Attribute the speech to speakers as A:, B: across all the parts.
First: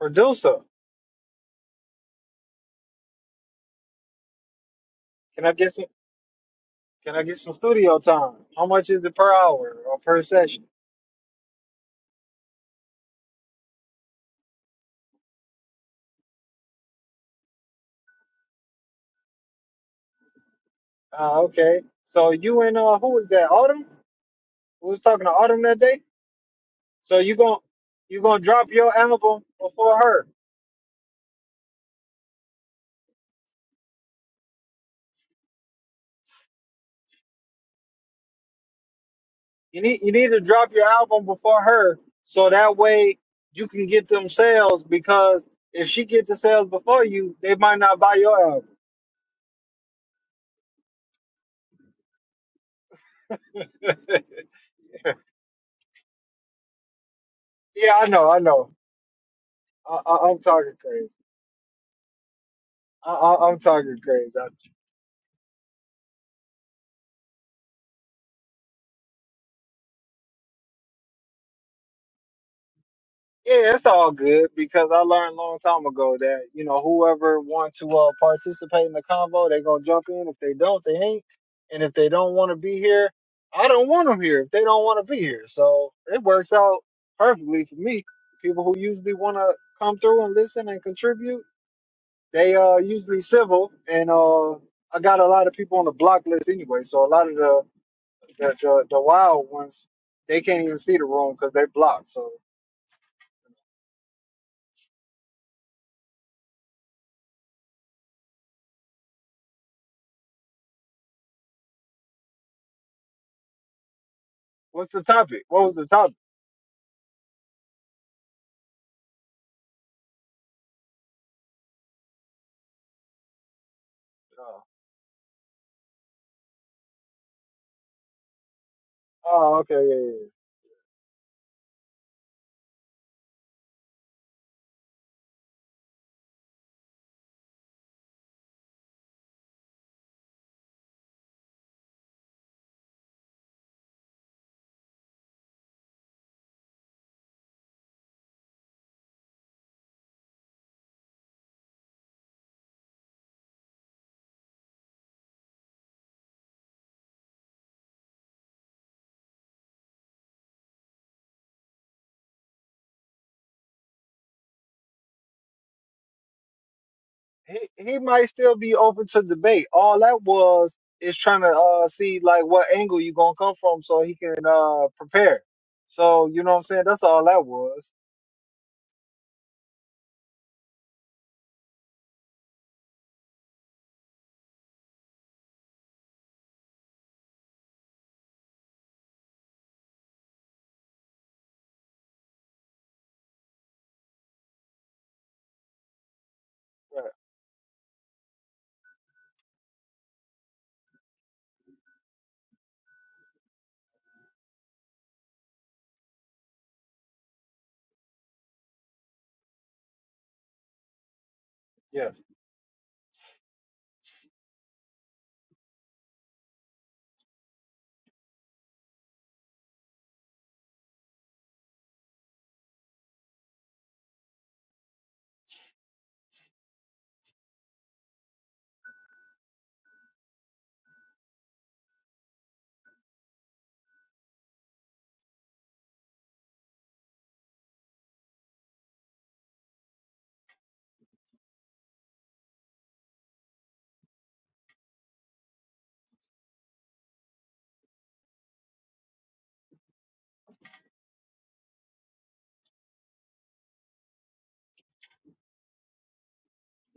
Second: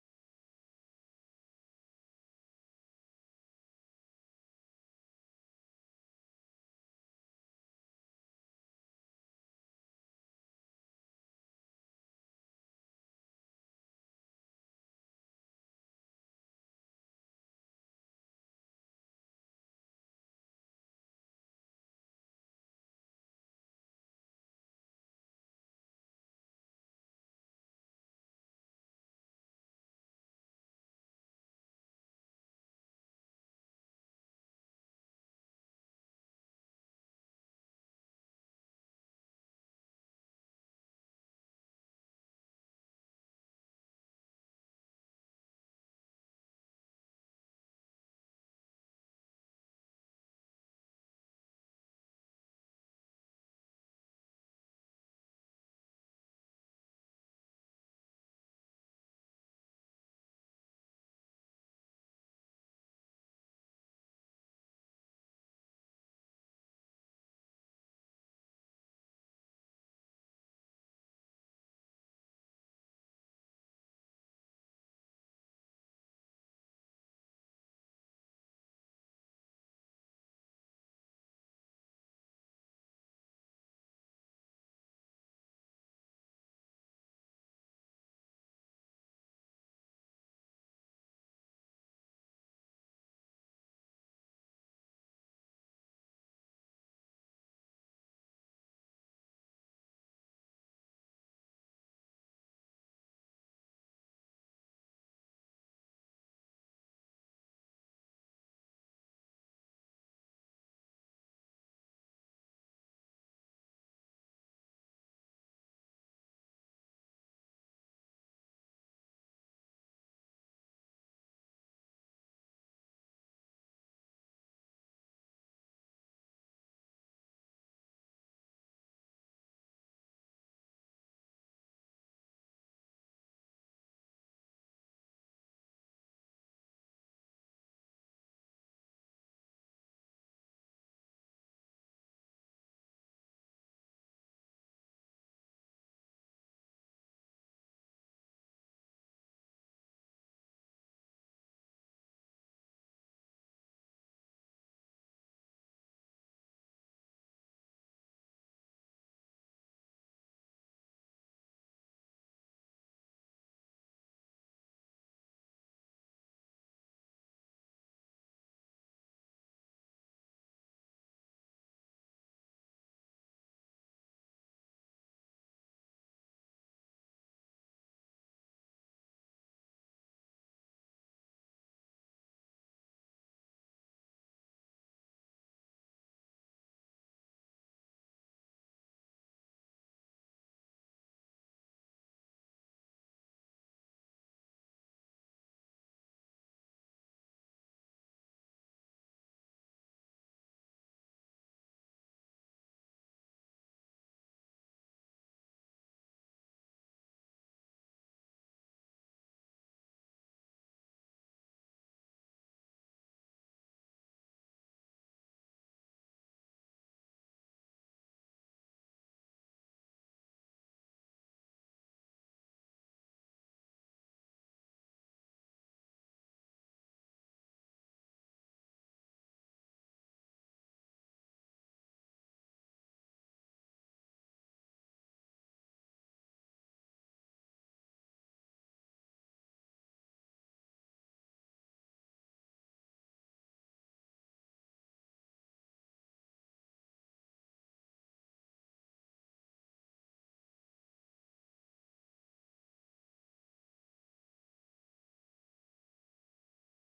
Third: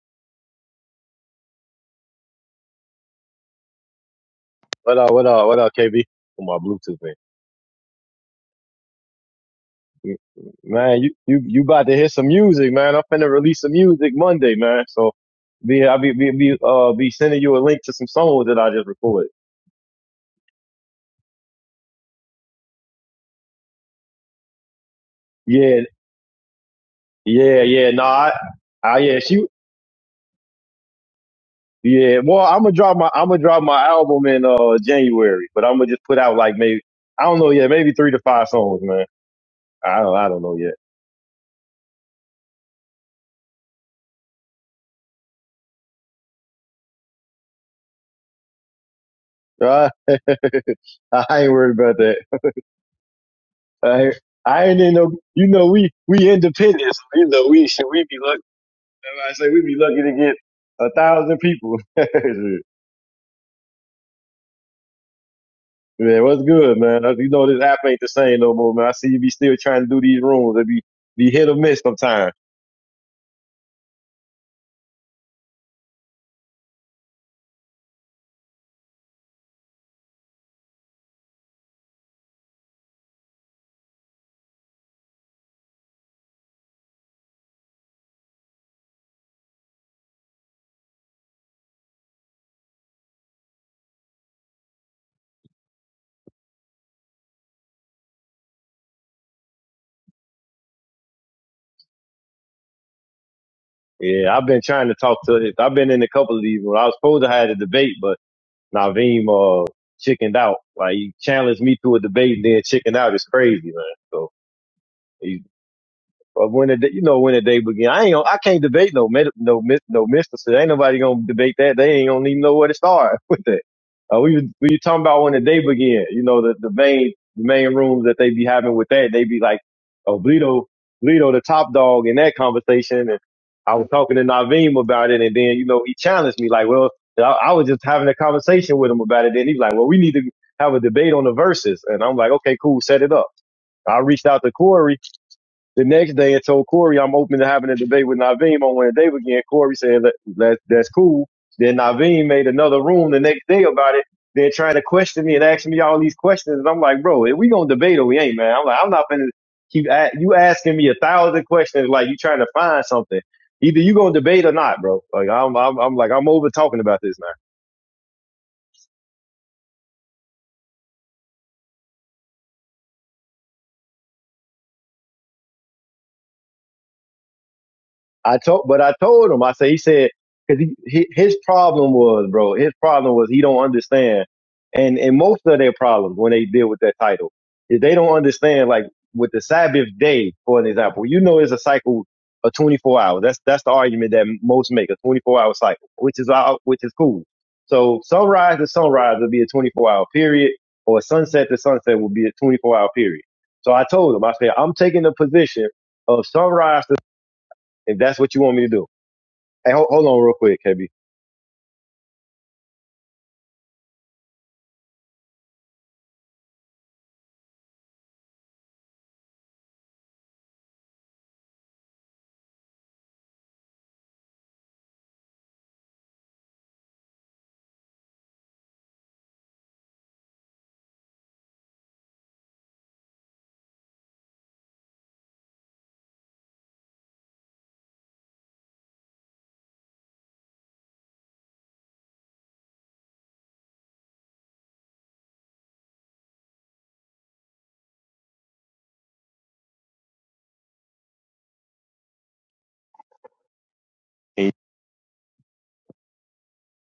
A: Producer,
B: What up, what
A: can
B: up,
A: I
B: what up,
A: get some?
B: KB? Come on, Bluetooth man.
A: Can I get some studio time? How much is it per hour or per session?
B: Man, you, you, you about to hear some music, man. I'm finna release some music Monday, man. So be, I'll be, be, be, uh, be sending you a link to some songs that I just recorded.
A: Uh, okay. So you and uh, who was that? Autumn. Who was talking to Autumn that
B: Yeah,
A: day? So you gon'
B: yeah, yeah. No,
A: you
B: I,
A: gonna drop your
B: I, yeah,
A: album
B: she,
A: before her.
B: yeah. Well, I'm gonna drop my, I'm gonna drop my album in, uh, January, but I'm gonna just put out like maybe, I don't know yet, maybe three to five songs, man.
A: You
B: I
A: need you
B: don't, I
A: need to
B: don't know
A: drop
B: yet.
A: your album before her, so that way you can get them sales. Because if she gets the sales before you, they might not buy your album.
B: I ain't worried about that. I I ain't in no, you know, we we independent. So, you know, we should
A: Yeah,
B: we
A: I
B: be
A: know, I
B: lucky.
A: know.
B: I say we be
A: I,
B: lucky to
A: I,
B: get
A: I'm talking
B: a
A: crazy.
B: thousand people. man,
A: I, I, I'm talking crazy.
B: what's good, man? You know this app ain't the same no more, man. I see you be still trying to do these rooms. It be be hit or miss sometimes.
A: Yeah, it's all good because I learned a long time ago that, you know, whoever want to uh, participate in the convo, they going to jump in. If they don't, they ain't. And if they don't want to be here, I don't want them here if they don't want to be here. So it works out perfectly for me. People who usually want to come through and listen and contribute, they uh usually civil. And uh I got a lot of people on the block list anyway. So a lot of the, the, the, the wild ones, they can't even see the room because they blocked. So
B: Yeah, I've been trying to talk to it. I've been in a couple of these. When I was supposed to have a debate, but Naveem uh chickened out. Like he challenged me to a debate, and then chickened out. It's crazy, man. So.
A: what's the topic? What was the topic?
B: But when the day- you know when the day begin, I ain't gonna, I can't debate no med- no mis- no mysticism. Ain't nobody gonna debate that. They ain't gonna even know where to start with that. Uh, we was-
A: Oh,
B: we were talking about when the day begin. You know the the main the main rooms that they be having with that. They be like,
A: Oh, okay, yeah, yeah.
B: oh Bleedo Bleedo the top dog in that conversation. And I was talking to Naveem about it, and then you know he challenged me like, well I, I was just having a conversation with him about it. Then he's like, well we need to have a debate on the verses, and I'm like, okay cool, set it up. I reached out to Corey the next day, I told Corey I'm open to having a debate with Naveem on Wednesday again. Corey said that, that that's cool. Then Naveem made another room the next day about it. They're trying to question me and asking me all these questions, and I'm like, bro, if we gonna debate or we ain't, man. I'm like, I'm not gonna keep a- you asking me a thousand questions like you trying to find something. Either you gonna debate or not, bro. Like I'm, I'm, I'm like I'm over talking about this now.
A: yeah. He he might still be open to debate. All that was is trying to uh see like what angle you gonna come from so he can uh prepare. So you know what I'm saying? That's all that was.
B: I told, but I told him. I said, he said, because he, his problem was, bro, his problem was he don't understand, and and most of their problems when they deal with that title is they don't understand. Like with the Sabbath day, for an example, you know, it's a cycle of 24 hours. That's that's the argument that most make a 24 hour cycle, which is out, which is
A: Right.
B: cool. So sunrise to sunrise will be a 24 hour period, or sunset to sunset will be a 24 hour period. So I told him, I said, I'm taking the position. Of sunrise if that's what you want me to do. Hey, hold, hold on real quick, KB.
A: Yeah.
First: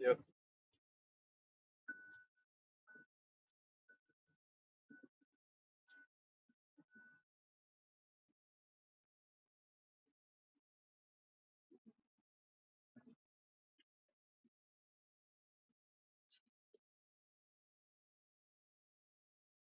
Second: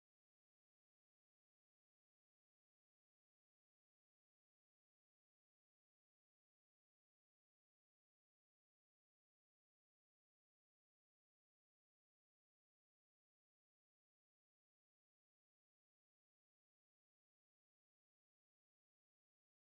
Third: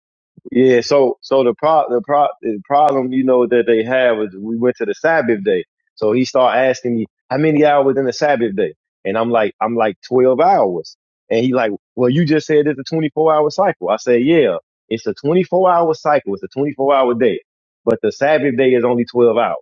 A: Yep.
B: Yeah, so so the pro the pro the problem you know that they have is we went to the Sabbath day. So he started asking me how many hours in the Sabbath day, and I'm like I'm like twelve hours, and he like well you just said it's a twenty four hour cycle. I said yeah, it's a twenty four hour cycle. It's a twenty four hour day, but the Sabbath day is only twelve hours.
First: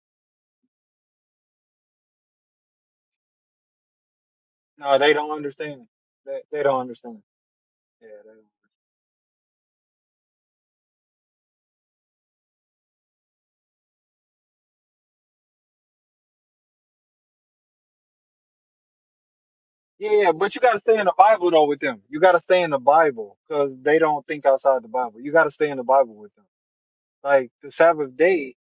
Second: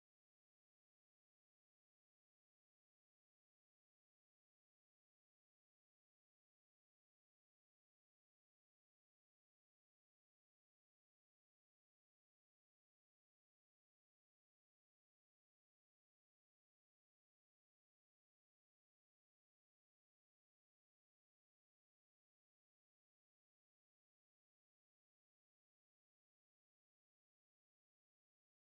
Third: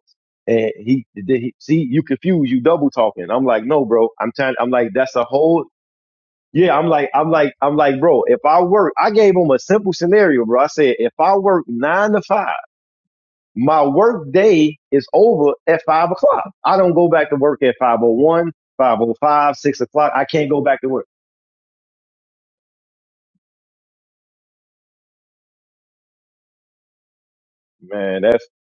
B: And he, he see you confused, you double talking. I'm like no bro, I'm trying. I'm like
A: No, they
B: that's a
A: don't
B: whole
A: understand. They they
B: Yeah,
A: don't
B: I'm like,
A: understand.
B: I'm like, I'm like,
A: Yeah.
B: bro,
A: They don't.
B: if I work, I gave him a simple scenario, bro. I said, if I work nine to five, my work day is over at five o'clock. I don't go back to work at five o one, five o five, six
A: Yeah,
B: o'clock. I
A: yeah,
B: can't
A: but
B: go
A: you gotta
B: back to
A: stay in
B: work.
A: the Bible though with them. You gotta stay in the Bible because they don't think outside the Bible. You gotta stay in the Bible with them. Like the Sabbath
B: Man, that's,
A: day,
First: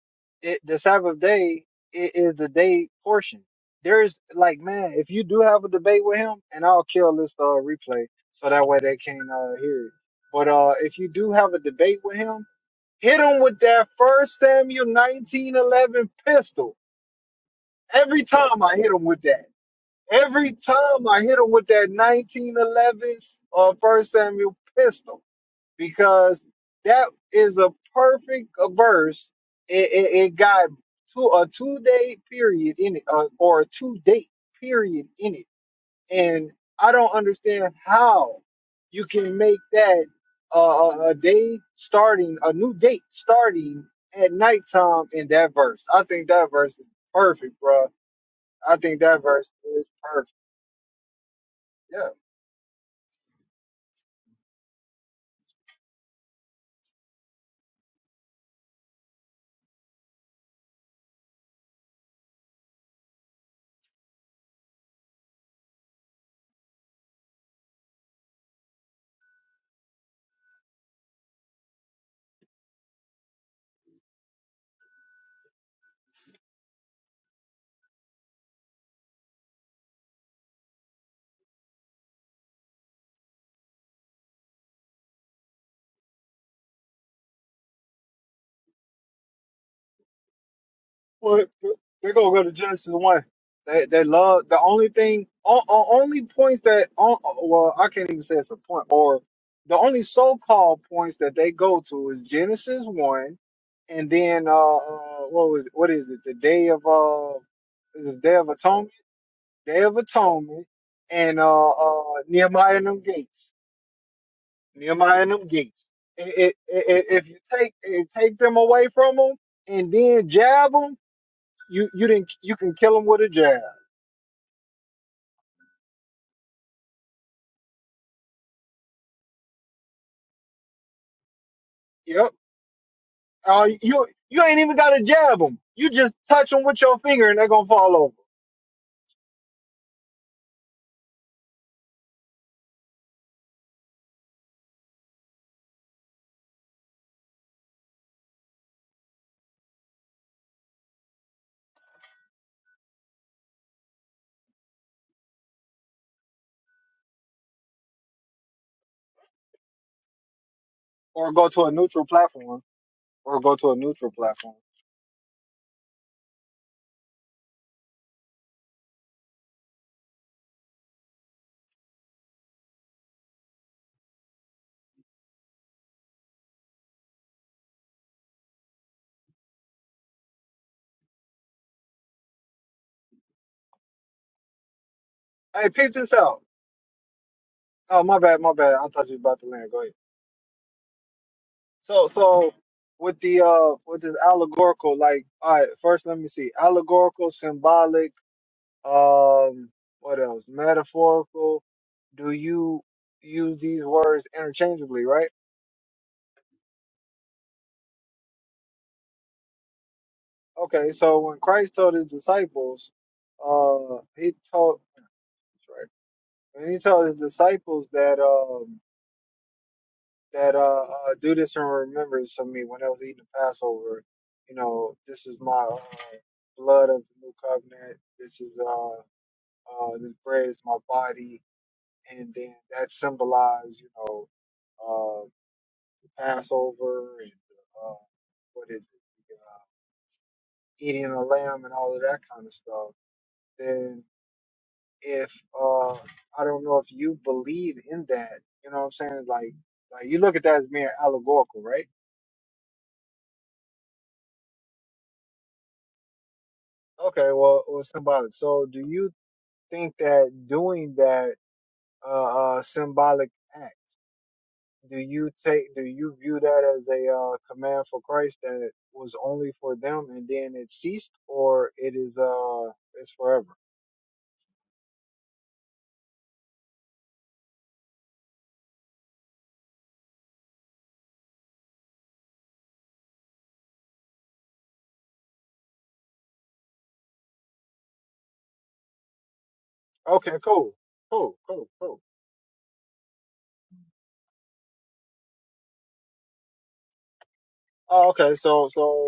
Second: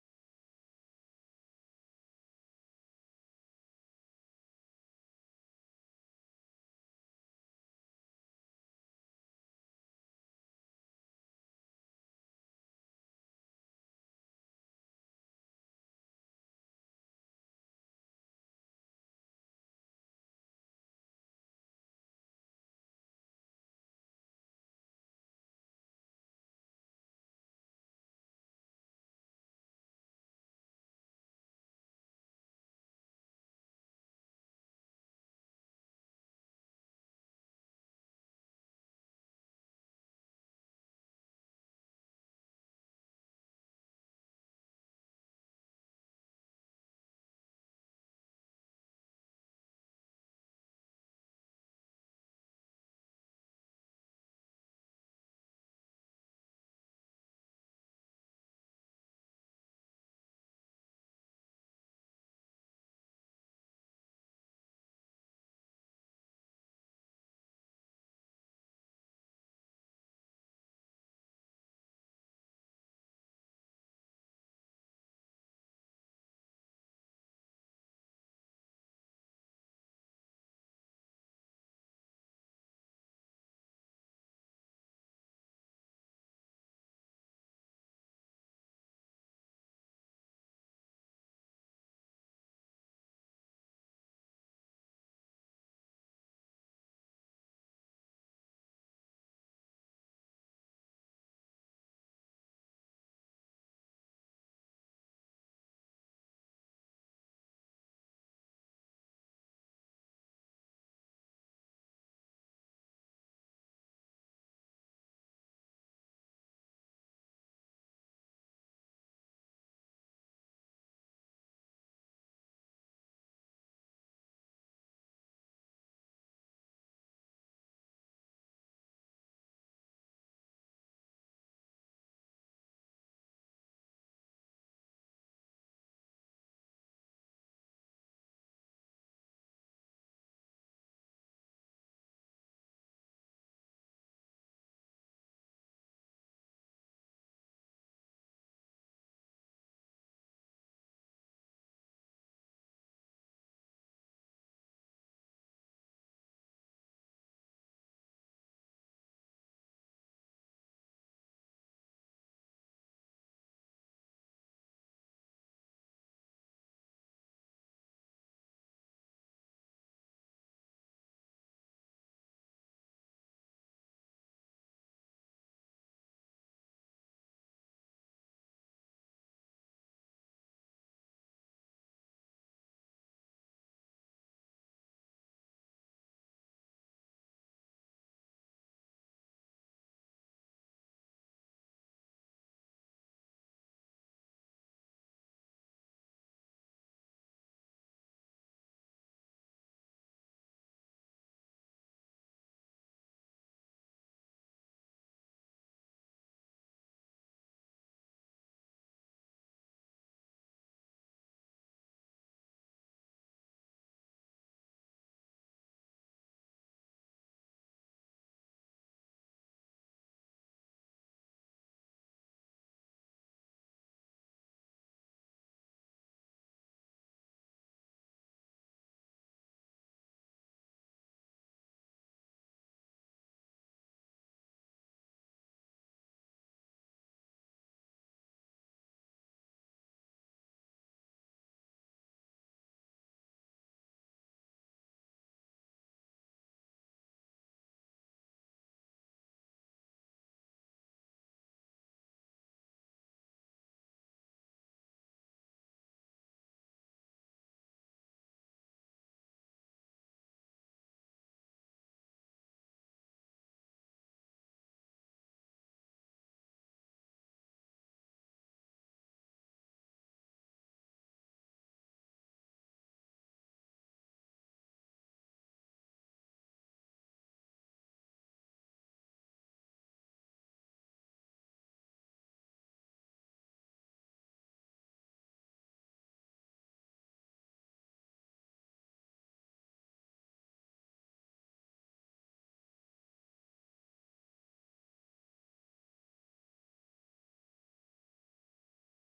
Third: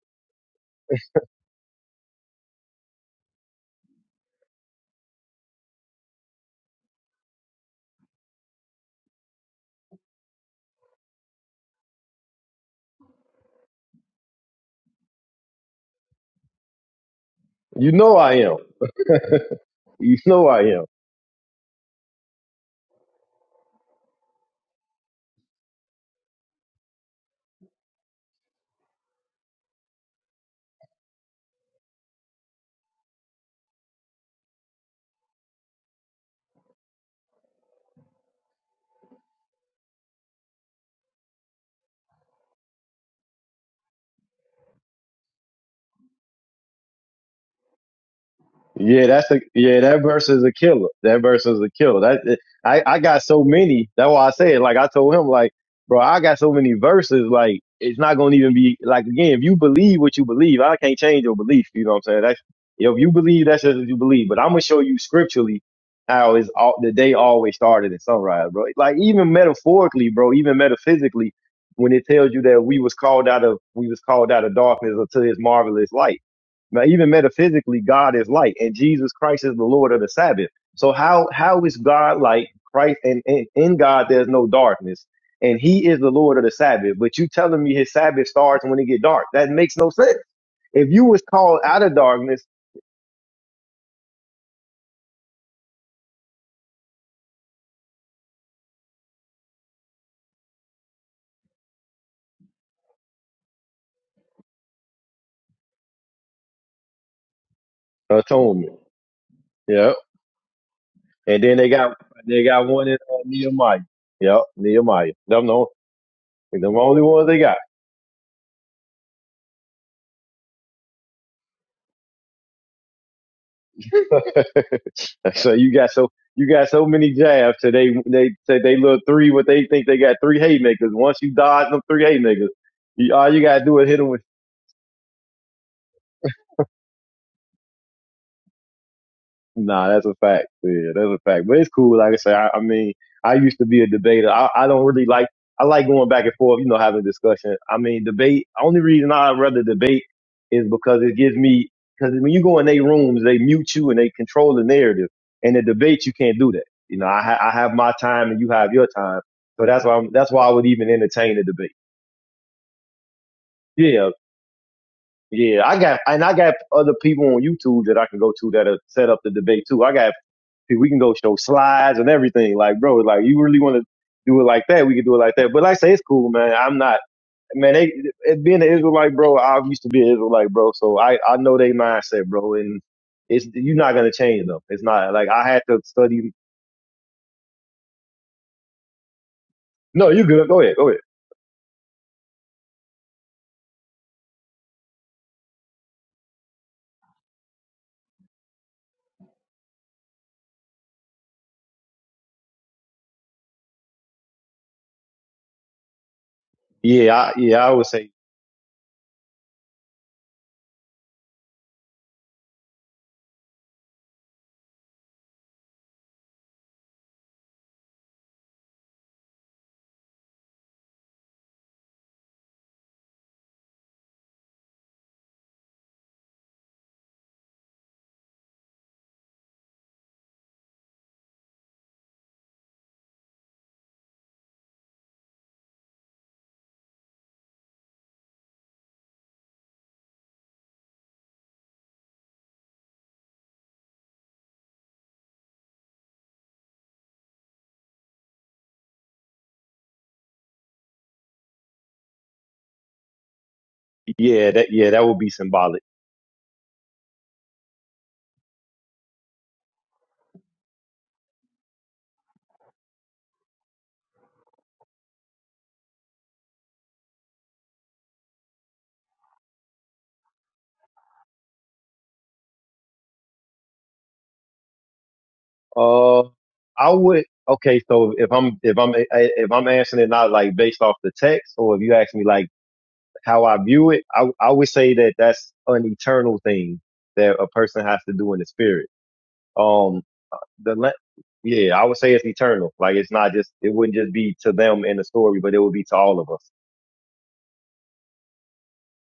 A: it, the Sabbath day i- is the day portion. There's like, man, if you do have a debate with him, and I'll kill this uh, replay so that way they can't uh, hear it. But uh, if you do have a debate with him, hit him with that First Samuel 1911 pistol.
B: you know,
A: Every
B: I am.
A: time I hit him with that,
B: You know,
A: every
B: I am.
A: time I hit him with that 1911 uh, First Samuel pistol because that is a perfect uh, verse. It, it, it got two a two day period in it, uh, or a two date period in it, and I don't understand how you can make that uh, a a day starting a new date starting at nighttime in that verse. I think that verse is perfect, bro. I think
B: Yeah,
A: that
B: that's a
A: verse
B: yeah.
A: is
B: That verse
A: perfect.
B: is a killer. That verse is a killer.
A: Yeah.
B: That I I got so many. That's why I said like I told him like, bro, I got so many verses. Like it's not gonna even be like again. If you believe what you believe, I can't change your belief. You know what I'm saying? That's if you believe, that's just what you believe. But I'm gonna show you scripturally how is all the day always started at sunrise, bro. Like even metaphorically, bro. Even metaphysically, when it tells you that we was called out of we was called out of darkness into His marvelous light now, even metaphysically, God is light, and Jesus Christ is the Lord of the Sabbath. So how how is God like Christ? And, and in God, there's no darkness, and He is the Lord of the Sabbath. But you telling me His Sabbath starts when it get dark? That makes no sense. If you was
A: Well,
B: called out of
A: they're gonna
B: darkness,
A: go to Genesis one. They they love the only thing, o- o- only points that, o- well, I can't even say it's a point, or the only so-called points that they go to is Genesis one, and then uh, uh what was what is it? The day of uh, is it day of
B: atonement.
A: atonement, day
B: Yeah.
A: of atonement, and
B: And then they
A: uh,
B: got
A: uh
B: they got
A: Nehemiah and
B: one in
A: them
B: uh,
A: gates,
B: Nehemiah. Yep, Nehemiah.
A: Nehemiah and
B: Them
A: them
B: the,
A: gates. I i
B: them the
A: i
B: only
A: i-
B: ones
A: if you
B: they got.
A: take if you take them away from them and then jab 'em. You you didn't you can kill him with a jab.
B: so you got so you got so many jabs. So they they say they look three. What they think they got three haymakers. Once you dodge them three
A: Yep.
B: haymakers, you, all you gotta
A: Uh,
B: do is hit
A: you
B: them with.
A: you ain't even gotta jab him. You just touch them with your finger and they're gonna fall over
B: Nah, that's a fact. Yeah, that's a fact. But it's cool. Like I said, I, I mean, I used to be a debater. I, I don't really like. I like going back and forth. You know, having discussion. I mean, debate. Only reason I rather debate is because it gives me. Because when you go in their rooms, they mute you and they control the narrative. In the debate, you can't do that. You know, I, ha- I have my time and you have your time. So that's why I'm, that's why I would even
A: or
B: entertain a
A: go to a
B: debate.
A: neutral platform or go to a
B: Yeah,
A: neutral platform.
B: yeah. I got and I got other people on YouTube that I can go to that are set up the debate too. I got we can go show slides and everything. Like, bro, like you really want to do it like that? We can do it like that. But like I say, it's cool, man. I'm not, man. They it, being an Israelite, bro. I used to be an Israelite, bro. So I I know they mindset, bro. And it's you're not gonna change them. It's not like I had
A: Hey,
B: to
A: peep this
B: study.
A: out. Oh my bad, my bad. I thought you was about to land. Go ahead.
B: No, you good. Go ahead. Go ahead.
A: So so with the uh with this allegorical like all right first let me see allegorical symbolic um what else metaphorical do you use these words interchangeably right
B: Yeah, I, yeah. I would say
A: Okay, so when Christ told his disciples, uh, he told that's right. When he told his disciples that um that uh, uh do this in remembrance of me when I was eating the Passover, you know, this is my uh, blood of the new covenant. This is uh uh this bread is my body, and then that symbolized you know uh the Passover and uh, what is it uh, eating a lamb and all of that kind of stuff. Then if uh I don't know if you believe in that. You know what I'm saying? Like like you look at that as mere allegorical, right?
B: yeah. That yeah. That would be symbolic.
A: Okay, well well symbolic. So do you think that doing that uh, uh symbolic act, do you take do you view that as a uh, command for Christ that was only for them and then it ceased or it is uh it's forever?
B: Uh, I would. Okay, so if I'm if I'm if I'm answering it not like based off the text, or if you ask me like how I view it, I, I would say that that's an eternal thing that a person has to do in the spirit. Um,
A: Okay, cool.
B: the le-
A: Cool, cool,
B: yeah, I would
A: cool.
B: say it's eternal. Like it's not just it wouldn't just be to them in the story, but it would be to all of us.
A: Oh, okay, so so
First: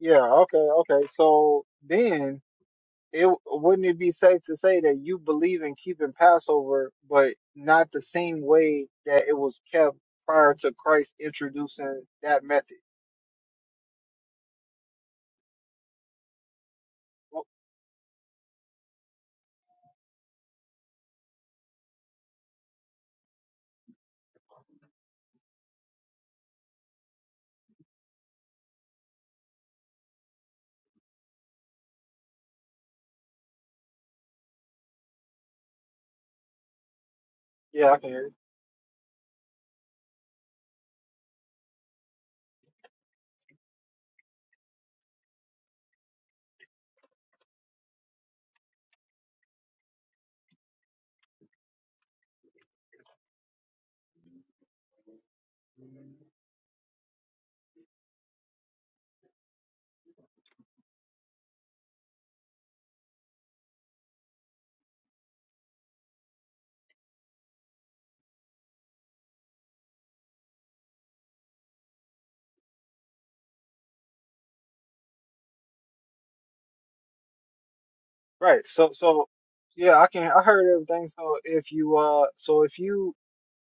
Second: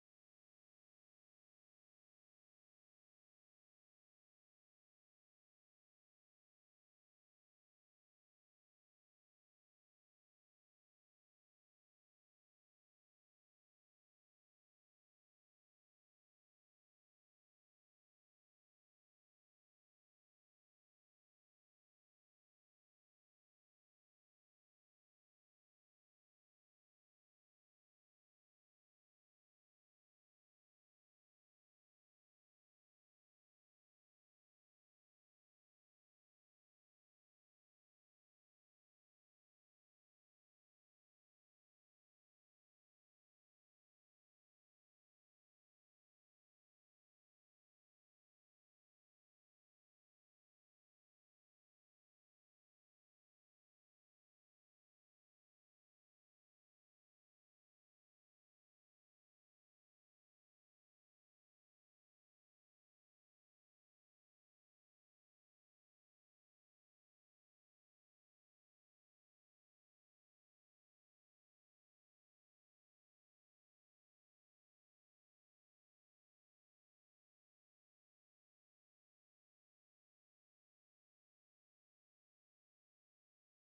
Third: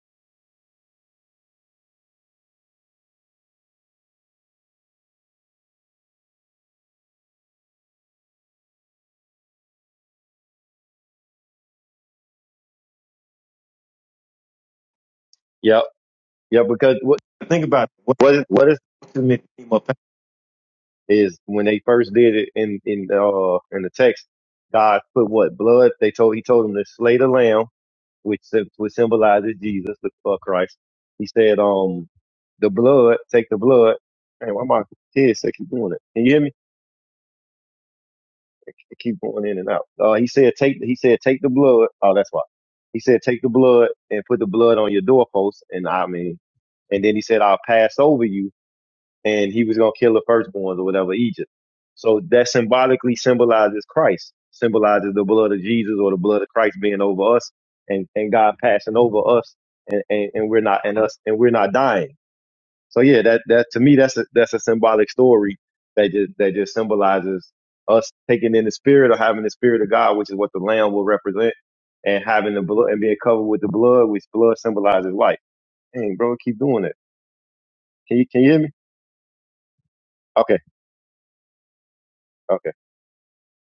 A: yeah, okay, okay. So then it wouldn't it be safe to say that you believe in keeping Passover, but not the same way that it was kept prior to Christ introducing that method?
B: Yep, yeah, because what
A: Oh,
B: what is what is is when they first did it in in uh in the text, God put what blood? They told he told them to slay the lamb which sym- which symbolizes Jesus, the uh, Christ. He said, "Um, the blood, take the blood." Hey, why my kids say keep doing it? Can you hear me?
A: Yeah, I can hear you.
B: They keep going in and out. Uh, he said, "Take," he said, "Take the blood." Oh, that's why. He said, "Take the blood and put the blood on your doorpost." And I mean, and then he said, "I'll pass over you." and he was going to kill the firstborns or whatever Egypt. So that symbolically symbolizes Christ, symbolizes the blood of Jesus or the blood of Christ being over us and, and God passing over us and, and, and we're not and us and we're not dying. So yeah, that that to me that's a that's a symbolic story that just that just symbolizes us taking in the spirit or having the spirit of God, which is what the Lamb will represent, and having the blood and being covered with the blood, which blood symbolizes life. Dang, bro, keep doing it. Can you can you hear
A: Right.
B: me?
A: So, so yeah, I can. I
B: Okay,
A: heard everything. So if you uh,
B: okay.
A: so if you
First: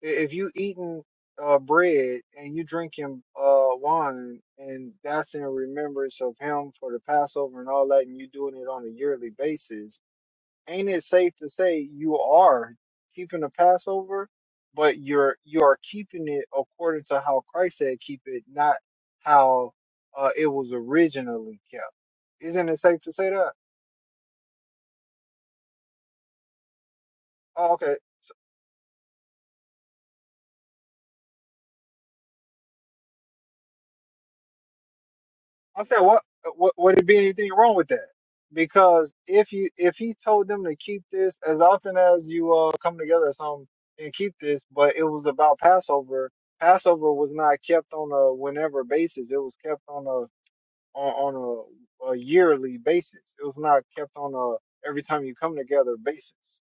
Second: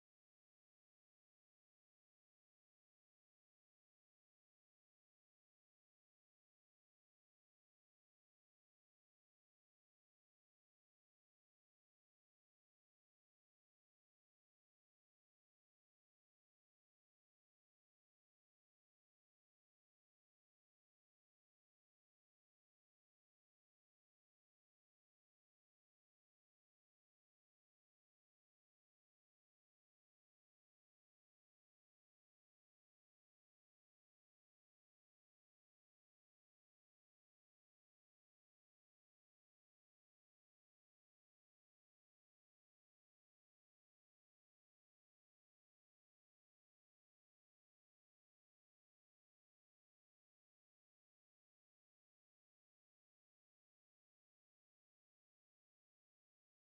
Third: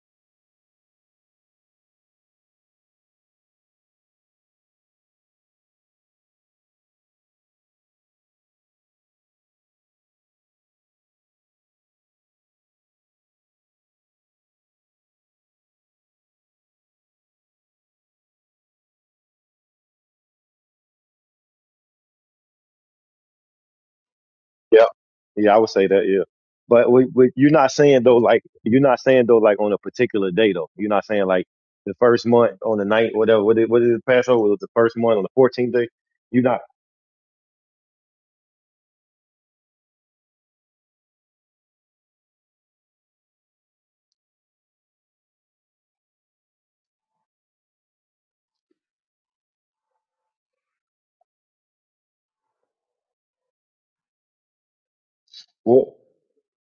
A: if you eating uh bread and you drinking uh wine and that's in remembrance of him for the Passover and all that, and you doing it on a yearly basis ain't it safe to say you are keeping the Passover, but you're you are keeping it according to how Christ said keep it, not how uh, it was originally kept. Isn't it safe to say that?
B: Yeah, yeah, I would say that. Yeah, but we, we, you're not
A: Oh, okay.
B: saying though,
A: So
B: like you're not saying though, like on a particular day though. You're not saying like the first month on the night, whatever. What is, what is it? Passover was the first month on the 14th
A: I'm
B: day.
A: saying what,
B: You're not.
A: what would it be anything wrong with that? Because if you if he told them to keep this as often as you uh, come together or something and keep this, but it was about Passover. Passover was not kept on a whenever basis. It was kept on a on, on a, a yearly basis. It was not kept on a every time you come
B: Well,
A: together basis.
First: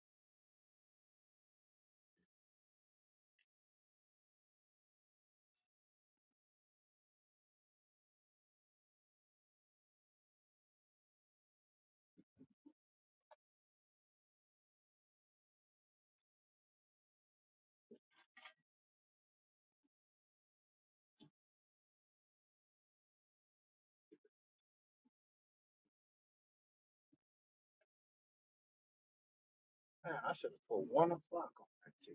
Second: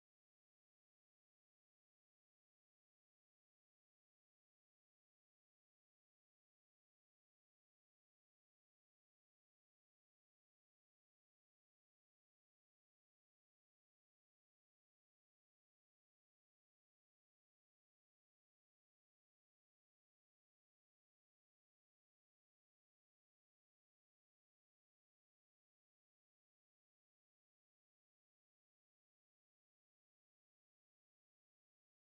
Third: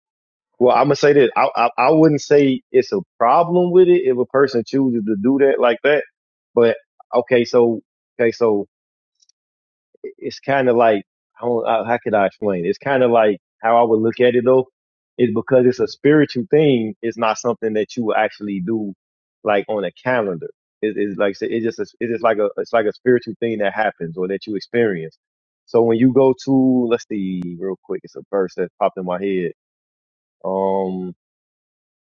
B: well, I'm gonna say this. I, I, I wouldn't say it's a problem with it if a person chooses to do that like that. But okay, so okay, so it's kind of like I don't, uh, how could I explain? It's kind of like how I would look at it though, is because it's a spiritual thing. It's not something that you will actually do like on a calendar. It, it's like I said, it's just a, it's just like a it's like a spiritual thing that happens or that you experience. So when you go to let's see real quick, it's a verse that popped in my head.
A: Man, I should have put one
B: Um,
A: o'clock on that too.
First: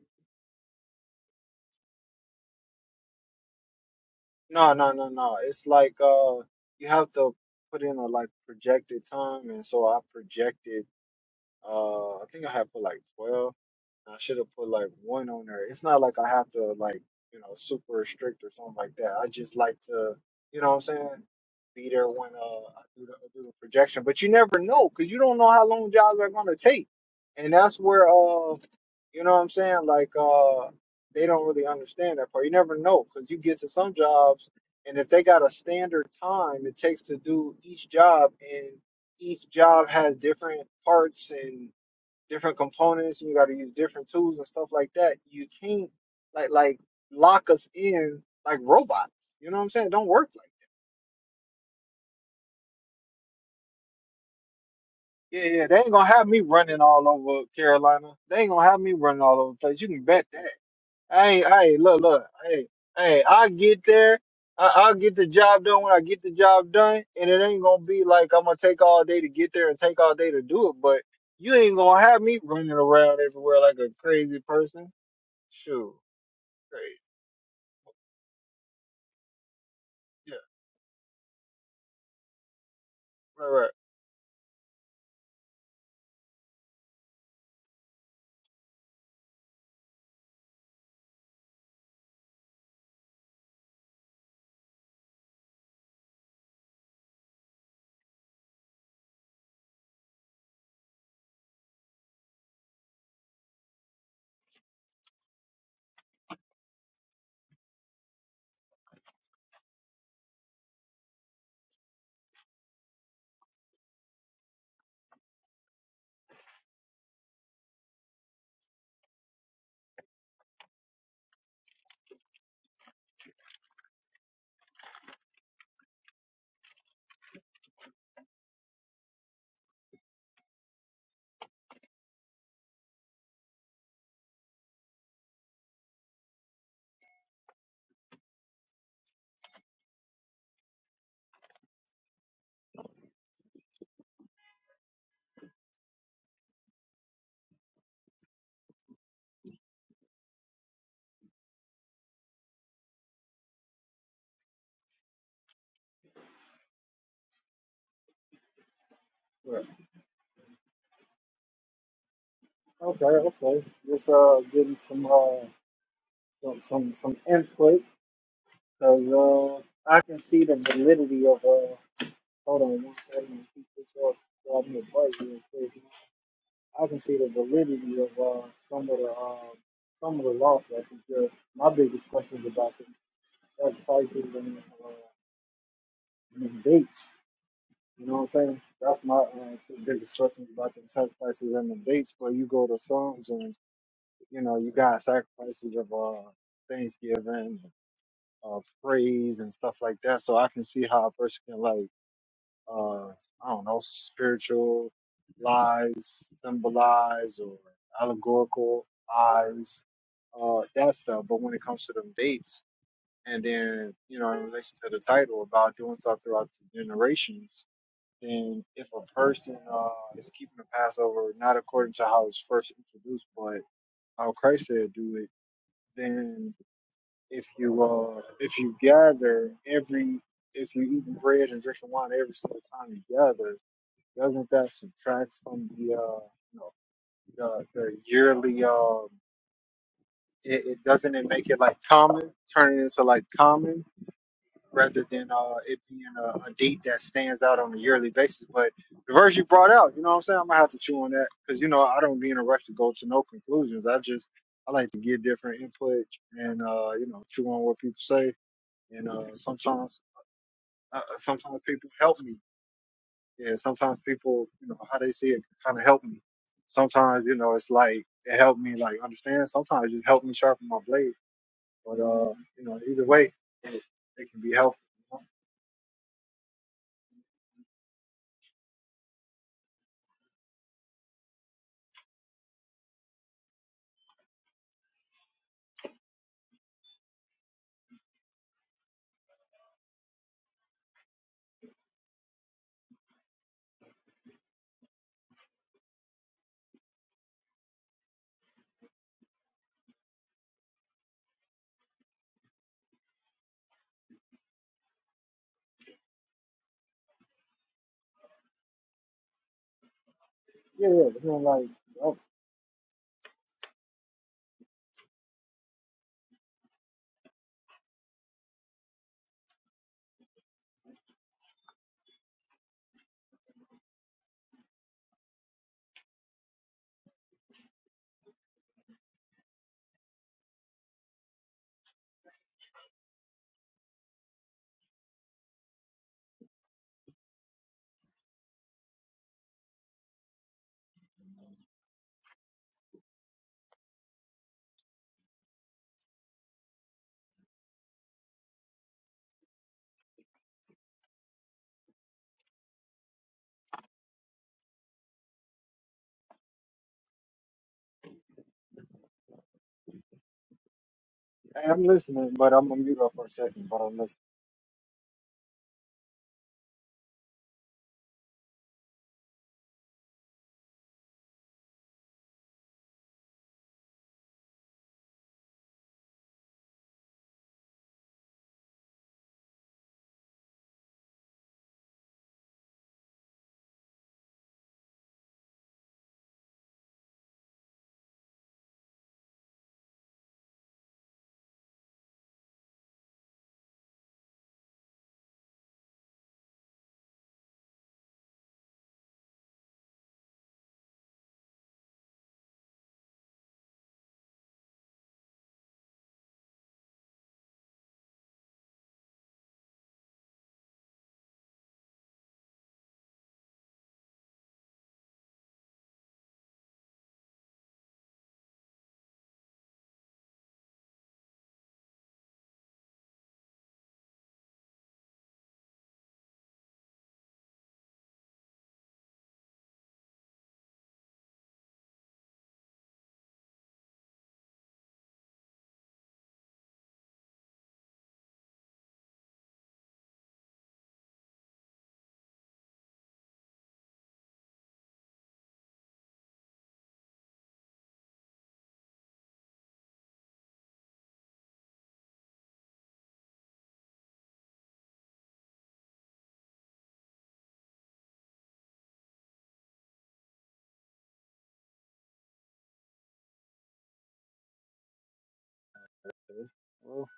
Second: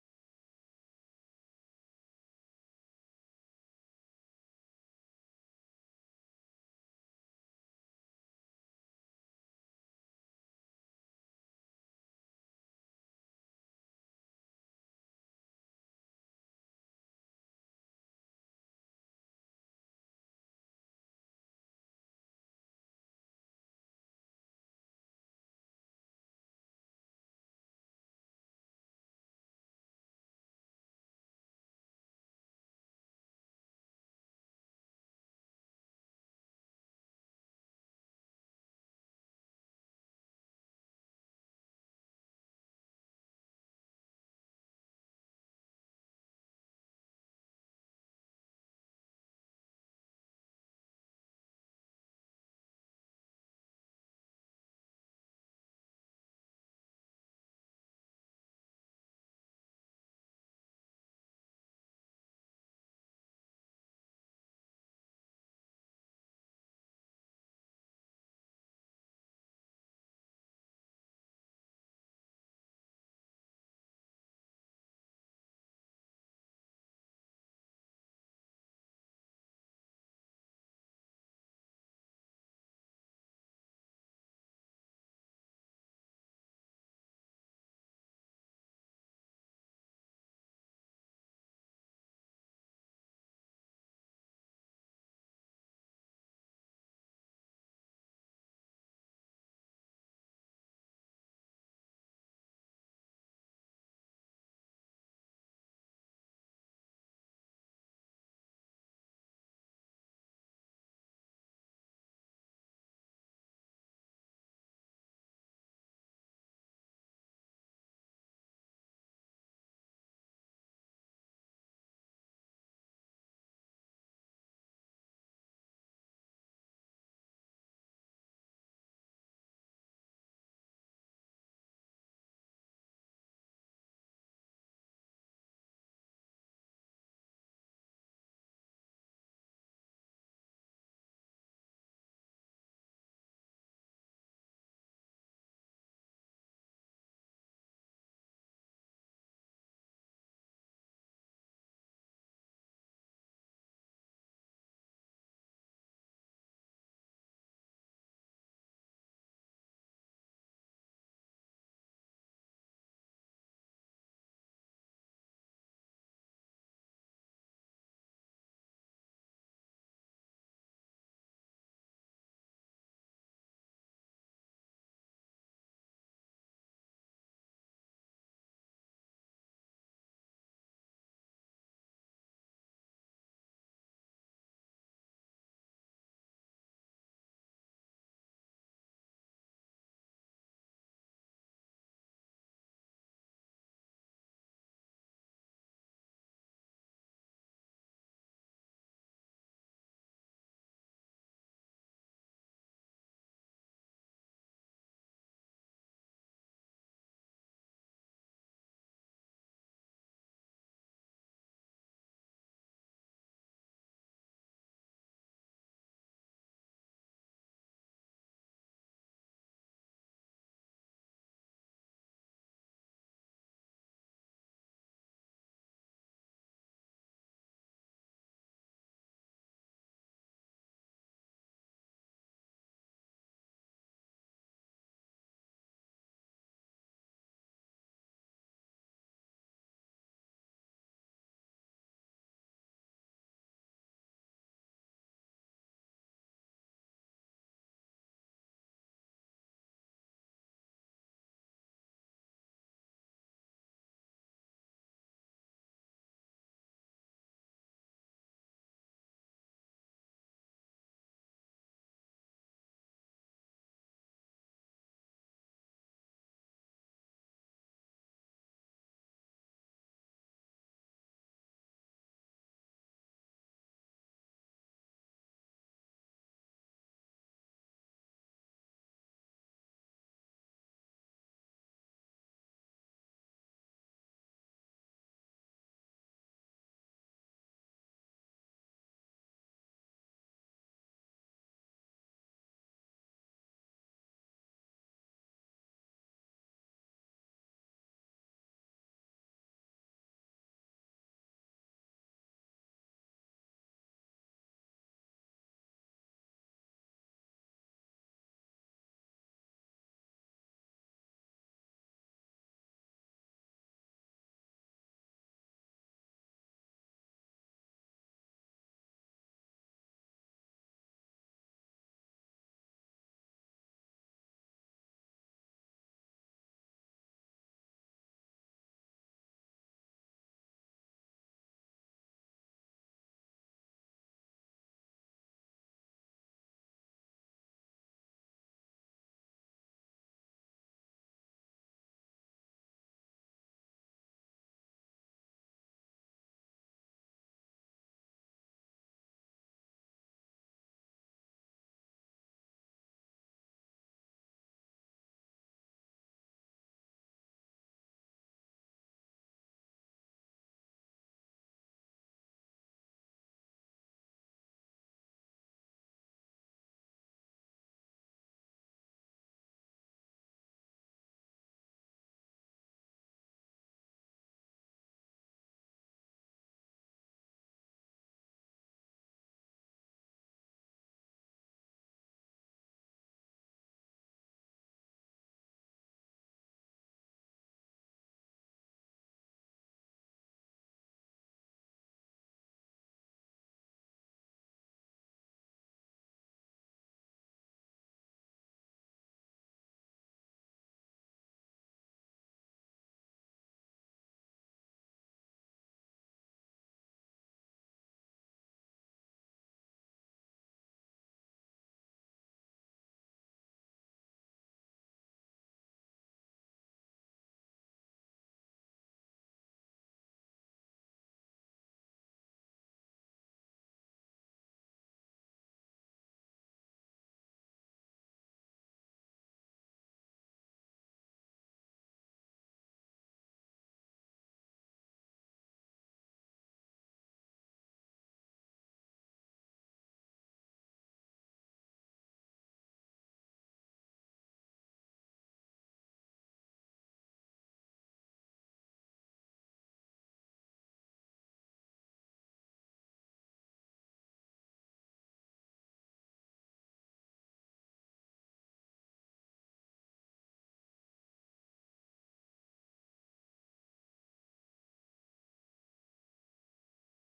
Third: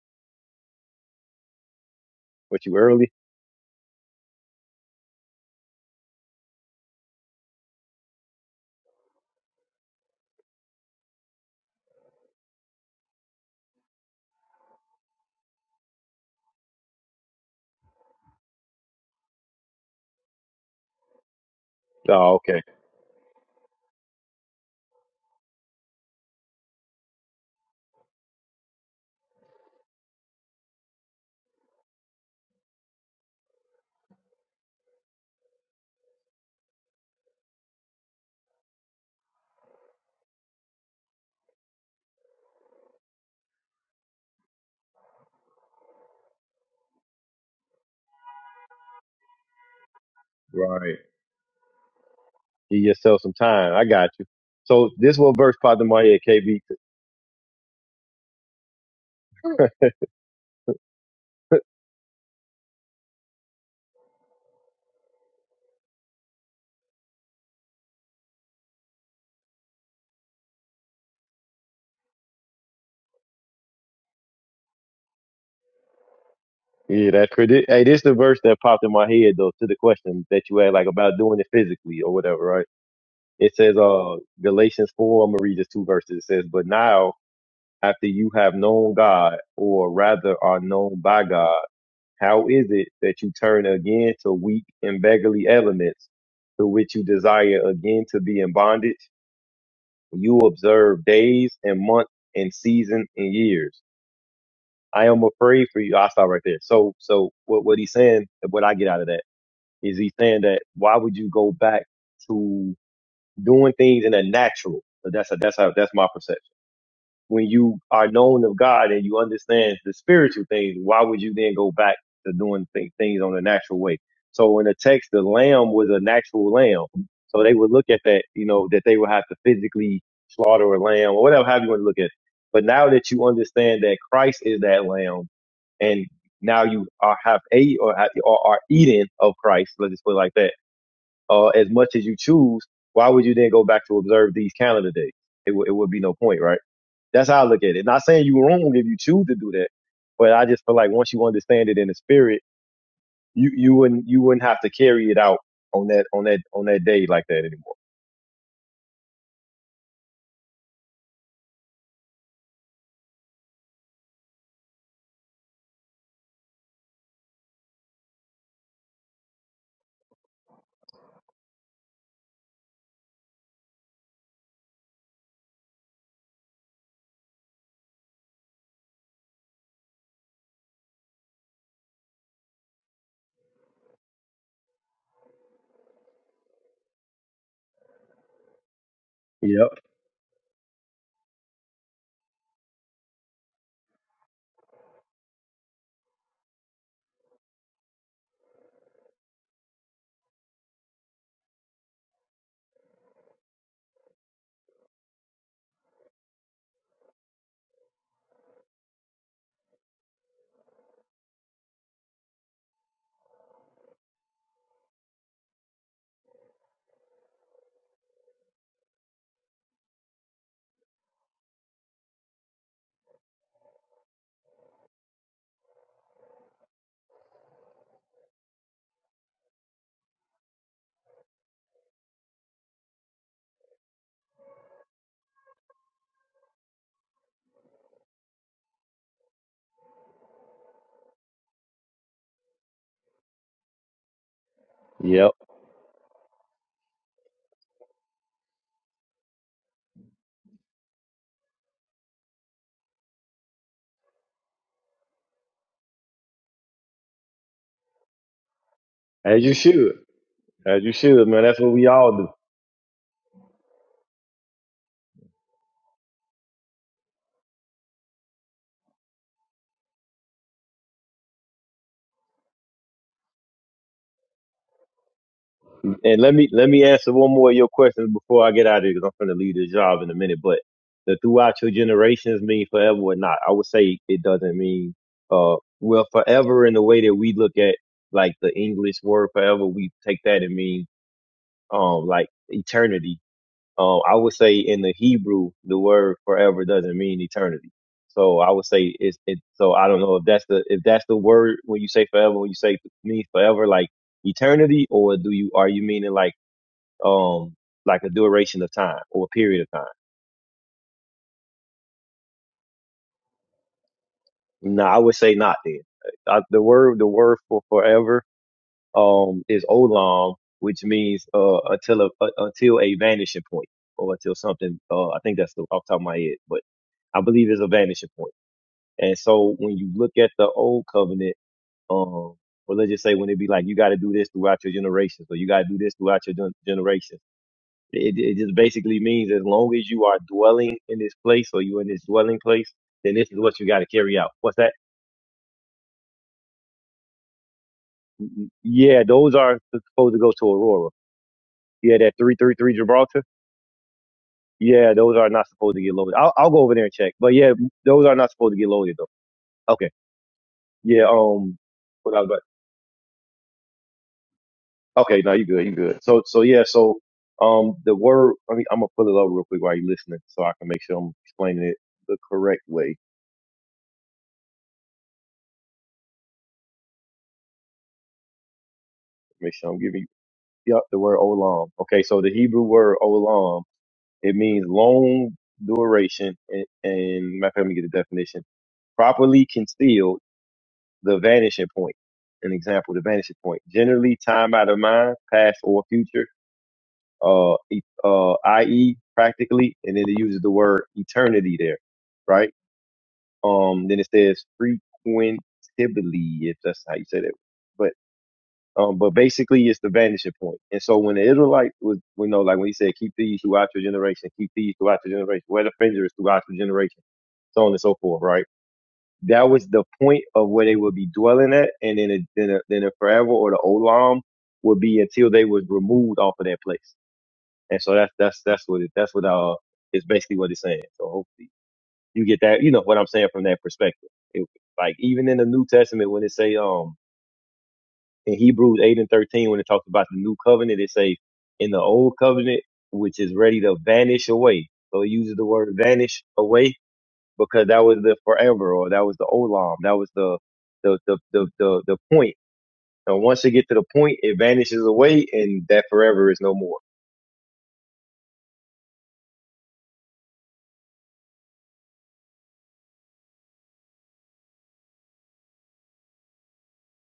B: what you early?
A: No, no, no, no. It's like uh, you have to put in a like projected time, and so I projected. Uh, I think I had put like 12. I should have put like one on there. It's not like I have to like, you know, super strict or something like that. I just like to, you know what I'm saying, be there when
B: Oh, okay,
A: uh I do the, I do the projection. But you never know because you don't know how long jobs are going to take. And that's where, uh, you know what I'm saying, like uh they don't really understand that part. You never know because you get to some jobs and if they got a standard time it takes to do each job and each job has different parts and different components, and you got to use different tools and stuff like that. You can't like like lock us in like robots. You know what I'm saying? It Don't work like
B: right. Give yourself some time. I got you. So this one
A: that.
B: verse
A: yeah, yeah. They
B: popped in
A: ain't
B: my
A: gonna
B: head,
A: have me
B: KB.
A: running all over Carolina. They ain't gonna have me running all over the place. You can bet that. Hey, hey, look, look, hey, hey, I get there. I, I'll get the job done when I get the job done, and it ain't gonna be like I'm gonna take all day to get there and take all day to do it. But you ain't gonna have me running around everywhere like a crazy person. Shoot, crazy.
B: Yeah, that's crazy. Hey, this is the verse that popped in my head though to the question
A: Yeah,
B: that you had, like about doing it physically or whatever, right? It
A: right,
B: says, uh, Galatians four. I'm gonna read just two verses. It says, "But now, after you have known God, or rather are known by God, how is it that you turn again to weak and beggarly elements, to which you desire again to be in bondage? You observe days and months and season and years. I am afraid for you. I stop right there. So, so what what he's saying, what I get out of that Is he saying that why would you go back to doing things in a natural? So that's a, that's how that's my perception. When you are known of God and you understand the spiritual things, why would you then go back to doing th- things on a natural way? So in the text, the lamb was a natural lamb. So they would look at that, you know, that they would have to physically slaughter a lamb or whatever have you want to look at. But now that you understand that Christ is that lamb, and now you are have a or, ha- or are eating of Christ. Let's just put it like that uh, as much as you choose, why would you then go back to observe these calendar days? It, w- it would be no point, right? That's how I look at it. Not saying you were wrong if you choose to do that, but I just feel like once you understand it in the spirit, you, you wouldn't you wouldn't have to carry it out on that on that on that day like that anymore.
A: right, right. Okay, okay. Just uh, getting some uh, some some, some input because uh, I can see the validity of uh. Hold on one second. Keep this up. Grab me a bite real quick. I can see the validity of uh, some of the um, some of the laws that we just. My biggest question is about the drug prices and, uh, and the dates. You know what I'm saying? That's my uh,
B: Yep,
A: two biggest questions about the drug prices and the dates. Where you go to songs and you know you got sacrifices of uh, Thanksgiving, uh, praise and stuff like that. So I can see how a person can like uh, I don't know, spiritual lies, symbolized or allegorical eyes, uh, that stuff. But when it comes to them dates, and then you know, in relation to the title about doing stuff throughout the generations, then if a person uh, is keeping the Passover not according to how it's first introduced, but how Christ said do it, then if you uh, if you gather every if you eat bread and drinking wine every single time you gather, doesn't that subtract from the uh you know the, the yearly um it, it doesn't it make it like common turn it into like common rather
B: yep.
A: than uh it being a, a date that stands out on a yearly basis but the verse you brought out you know what i'm saying i'm gonna have to chew on that because you know i don't be in a rush to go to no conclusions i just i like to get different input and uh you know chew on what people say and uh
B: As you should.
A: sometimes
B: As you
A: uh,
B: should, man. That's
A: sometimes
B: what we
A: people
B: all
A: help
B: do.
A: me And sometimes people, you know, how they see it kind of help me. Sometimes, you know, it's like it helped me like understand. Sometimes it just helped me sharpen my blade. But uh, you know, either way, it, it can be helpful.
B: And let me let me answer one more of your questions before I get out of here because I'm finna leave this job in a minute. But the throughout your generations mean forever or not? I would say it doesn't mean uh well forever in the way that we look at like the English word forever. We take that and mean um like eternity. Um, I would say in the Hebrew the word forever doesn't mean eternity. So I would say it's it. So I don't know if that's the if that's the word when you say forever when you say means forever like eternity or do you are you meaning like um, like a duration of time or a period of time.
A: Yeah, yeah. You know, like that's,
B: No, I would say not then. I, the word, the word for forever, um, is olam, which means, uh, until a, uh, until a vanishing point or until something, uh, I think that's the, off the top of my head, but I believe it's a vanishing point. And so when you look at the old covenant, um, or let's just say when it be like, you got to do this throughout your generations or you got to do this throughout your gen- generations It, it just basically means as long as you are dwelling in this place or you in this dwelling place, then this is what you got to carry out. What's that? Mm, mm, Yeah, those are supposed to go to Aurora. Yeah, that 333 Gibraltar. Yeah, those are not supposed to get loaded. I'll, I'll go over there and check. But yeah, those are not supposed to get loaded though. Okay. Yeah. Um.
A: I'm
B: What I was
A: listening,
B: about.
A: but I'm gonna mute up for a second. But I'm listening.
B: Okay. No, you good. You good. So so yeah. So um, the word. I mean, I'm gonna pull it up real quick while you're listening, so I can make sure I'm explaining it the correct way. Make sure I'm giving Yep, the word olam. Okay, so the Hebrew word olam, it means long duration, and, and matter of fact, let me get the definition. Properly concealed, the vanishing point. An example, the vanishing point. Generally, time out of mind, past or future, uh, e- uh, i.e., practically, and then it uses the word eternity there, right? Um, then it says frequentably, if that's how you say that. Um, but basically, it's the vanishing point. And so when the Israelite was, you know, like when he said, keep these throughout your generation, keep these throughout your generation, where the finger is throughout your generation, so on and so forth, right? That was the point of where they would be dwelling at. And then, a, then, a, then a forever or the Olam would be until they was removed off of that place. And so that's, that's, that's what it, that's what, uh, it's basically what it's saying. So hopefully you get that, you know, what I'm saying from that perspective. It, like even in the New Testament, when it say, um, in Hebrews 8 and 13, when it talks about the new covenant, it says, in the old covenant, which is ready to vanish away. So it uses the word vanish away because that was the forever or that was the olam. That was the, the, the, the, the, the point. And once it get to the point, it vanishes away and that forever is no more.
A: Okay. Well,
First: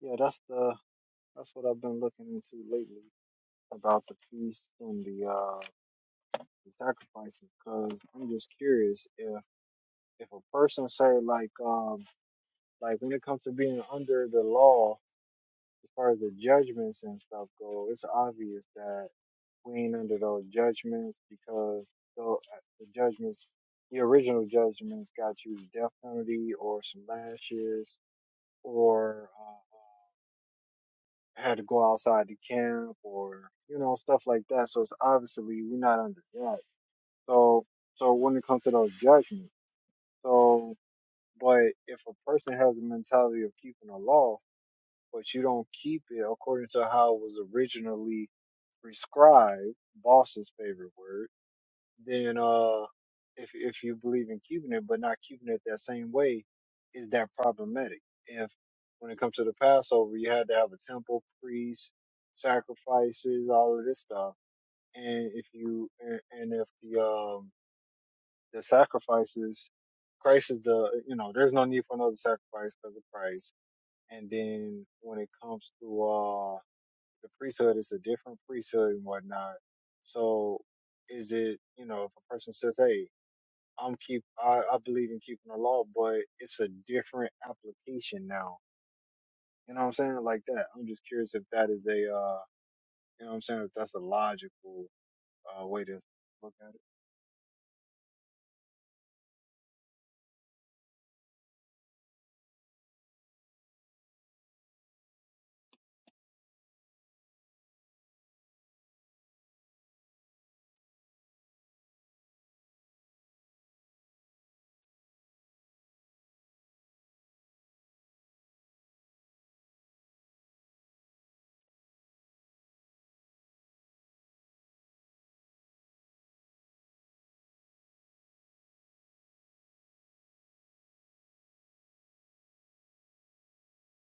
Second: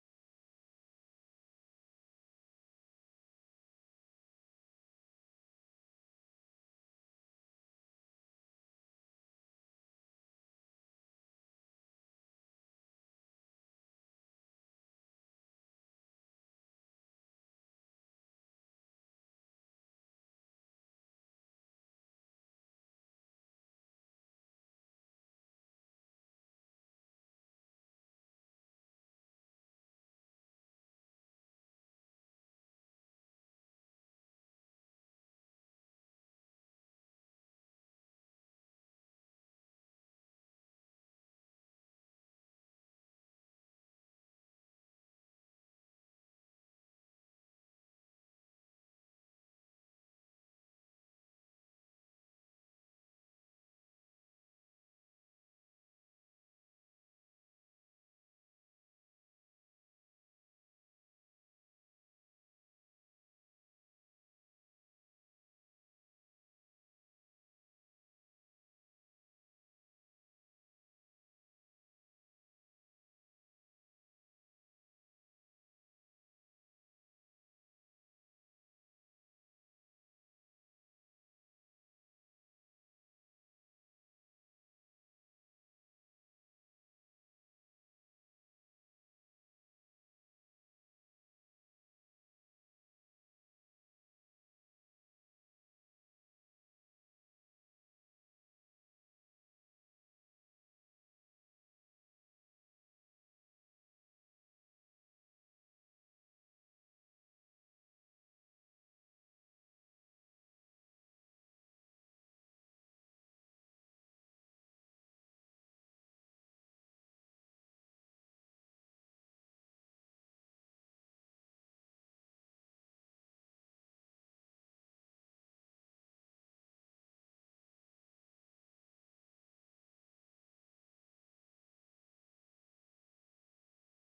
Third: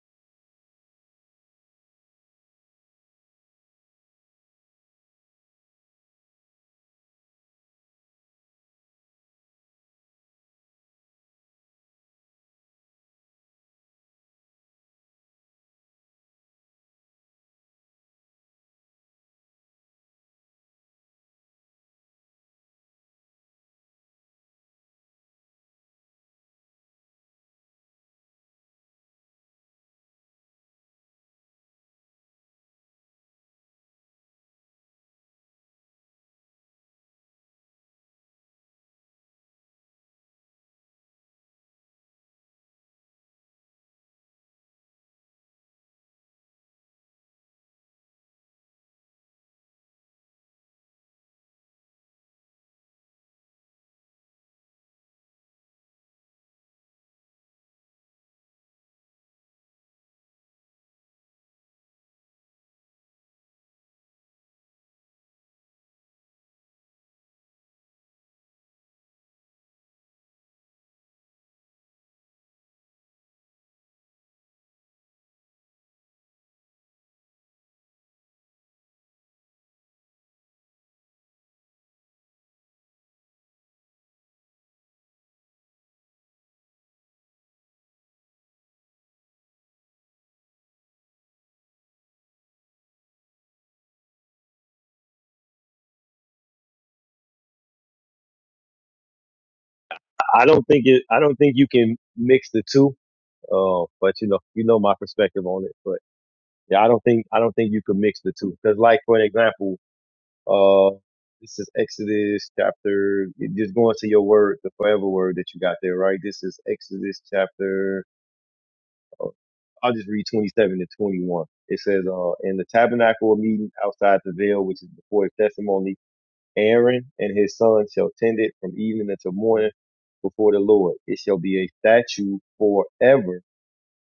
A: yeah, that's the that's what I've been looking into lately about the feast and the uh the sacrifices. Cause I'm just curious if if a person say like um Like when it comes to being under the law, as far as the judgments and stuff go, it's obvious that we ain't under those judgments because the, the judgments, the original judgments, got you death penalty or some lashes or uh, had to go outside the camp or you know stuff like that. So it's obviously we're not under that. So so when it comes to those judgments, so but if a person has the mentality of keeping the law, but you don't keep it according to how it was originally prescribed, boss's favorite word, then uh if if you believe in keeping it but not keeping it that same way, is that problematic? If when it comes to the Passover you had to have a temple, priest, sacrifices, all of this stuff. And if you and and if the um the sacrifices Christ is the you know, there's no need for another sacrifice because of Christ. And then when it comes to uh, the priesthood is a different priesthood and whatnot. So is it, you know, if a person says, Hey, I'm keep I, I believe in keeping the law, but it's a different application now. You know what I'm saying? Like that. I'm just curious if that is a uh you know what I'm saying, if that's a logical uh way to look
B: I don't think it, I don't think you can mix the two. Uh, but you know, you know my perspective on it, but yeah, I don't think, I don't think you can mix the two. Cause like, for an example, Uh, this is Exodus chapter, just going to your word, the forever word that you got there, right? This is Exodus chapter, uh, I'll just read 27 to 21. It says, uh, in the tabernacle of meeting outside the veil, which is before his testimony, Aaron and his son shall tend it from evening until morning before the Lord. It shall be a statute forever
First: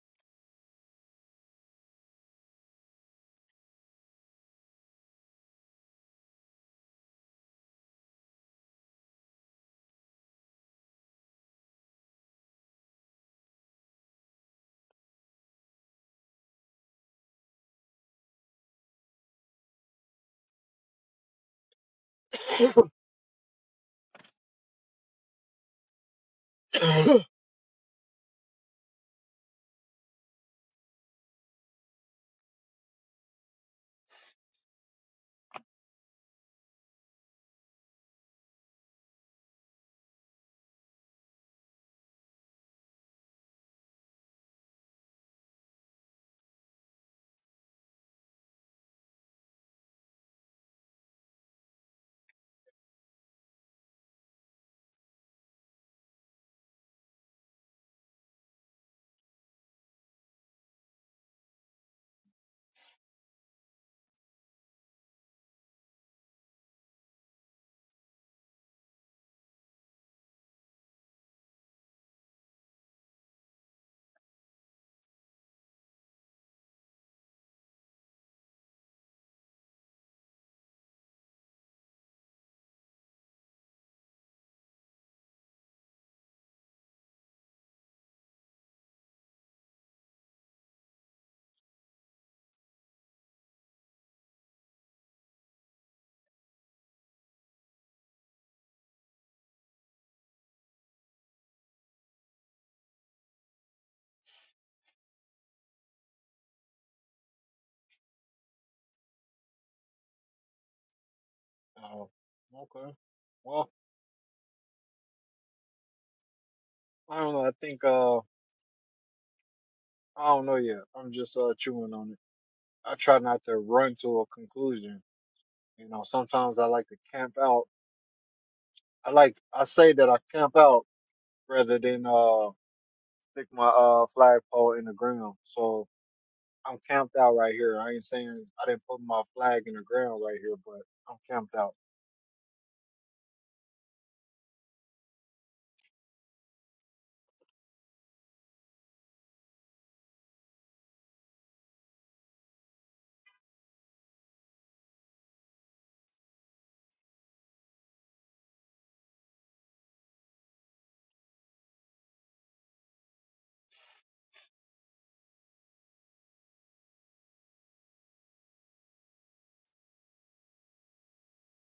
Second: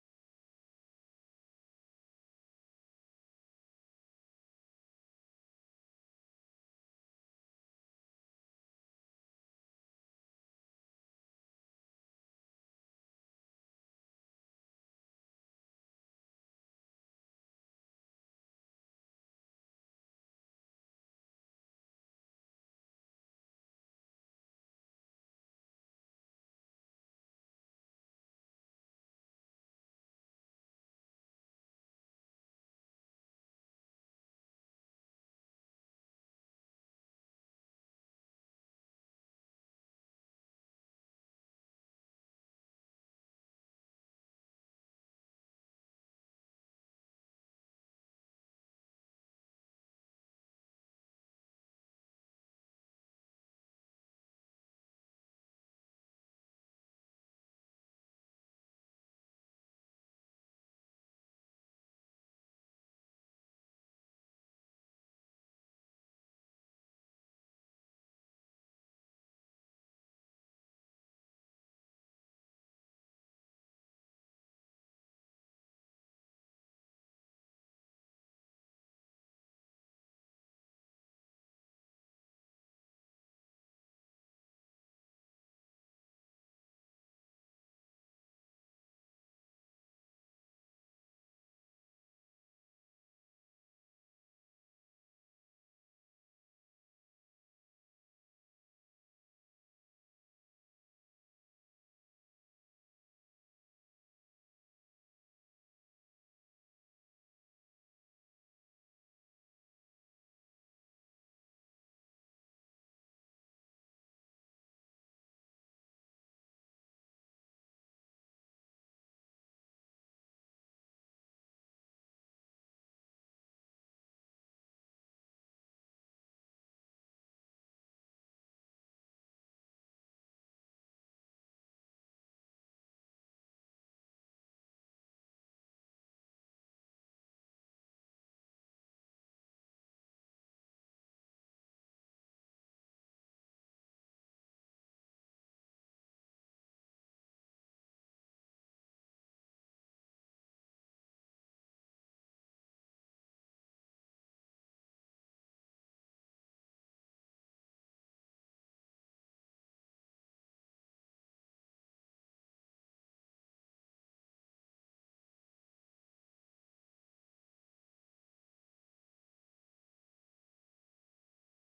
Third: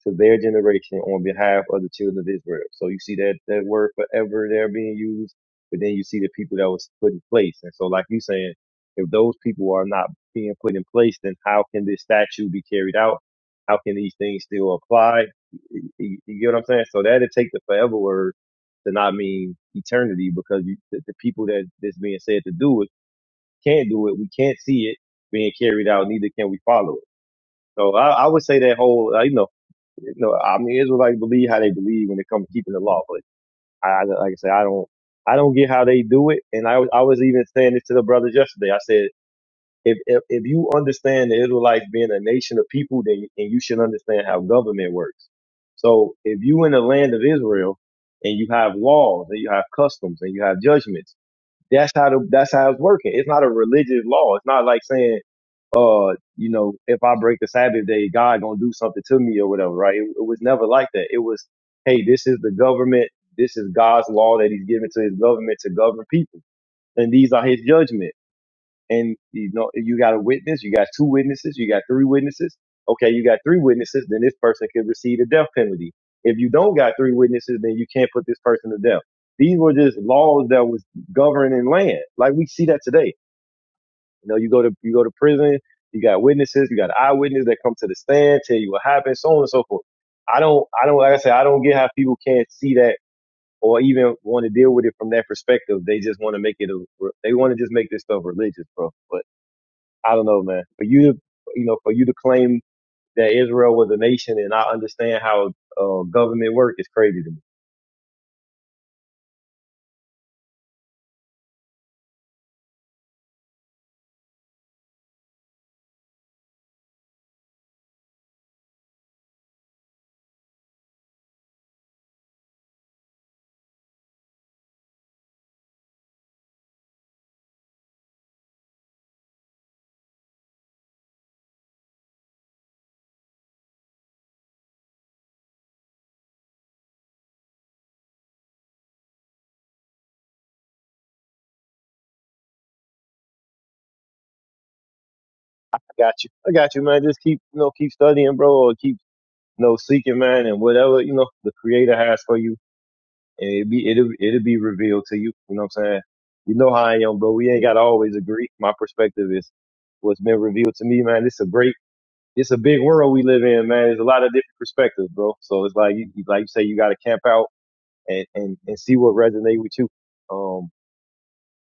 B: to their generation on behalf of the children of Israel. So you see that, that word forever there being used, but then you see the people that was put in place. And so like you saying, if those people are not being put in place, then how can this statute be carried out? How can these things still apply? You, you- you get what I'm saying? So that'd take the forever word to not mean eternity because you, the, the people that that's being said to
A: at
B: do it
A: it.
B: can't do it. We can't see it being carried out. Neither can we follow it. So I, I would say that whole, uh, you know, you know, I mean, Israelites like, believe how they believe when it comes to keeping the law, but I, I- like I said, I don't, I don't get how they do it. And I, was- I was even saying this to the brothers yesterday. I said, if, if, if you understand the Israelites being a nation of people, then and you should understand how government works. So if you in the land of Israel and you have laws and you have customs and you have judgments, that's how the, that's how it's working. It's not a religious law. It's not like saying uh, you know, if I break the Sabbath day, God gonna do something to me or whatever, right? It, it was never like that. It was, hey, this is the government. This is God's law that he's given to his government to govern people. And these are his judgment. And you know, you got a witness, you got two witnesses, you got three witnesses. Okay, you got three witnesses, then this person could receive the death penalty. If you don't got three witnesses, then you can't put this person to death. These were just laws that was governing land. Like we see that today you know, you go to you go to prison, you got witnesses, you got eyewitnesses that come to the stand, tell you what happened, so on and so forth. I don't I don't like I said, I don't get how people can't see that or even want to deal with it from that perspective. They just want to make it a they want to just make this stuff religious, bro. But I don't know, man. For you to you know, for you to claim that Israel was a nation and I understand how uh, government work is crazy to me.
A: oh, okay. Well, I don't know. I think uh I don't know yet. I'm just uh chewing on it. I try not to run to a conclusion. You know, sometimes I like to camp out I like I say that I camp out rather than uh stick my uh flagpole in the ground. So I'm camped out right here. I ain't saying I didn't put my flag in the ground right here, but I'm camped out.
B: I got you. I got you, man. Just keep, you know, keep studying, bro, or keep, you know, seeking, man, and whatever, you know, the creator has for you and it be it'll it'll be revealed to you. You know what I'm saying? You know how I am, but we ain't gotta always agree. My perspective is what's been revealed to me, man. It's a great, it's a big world we live in, man. There's a lot of different perspectives, bro. So it's like you like you say, you gotta camp out and and and see what resonate with you. Um,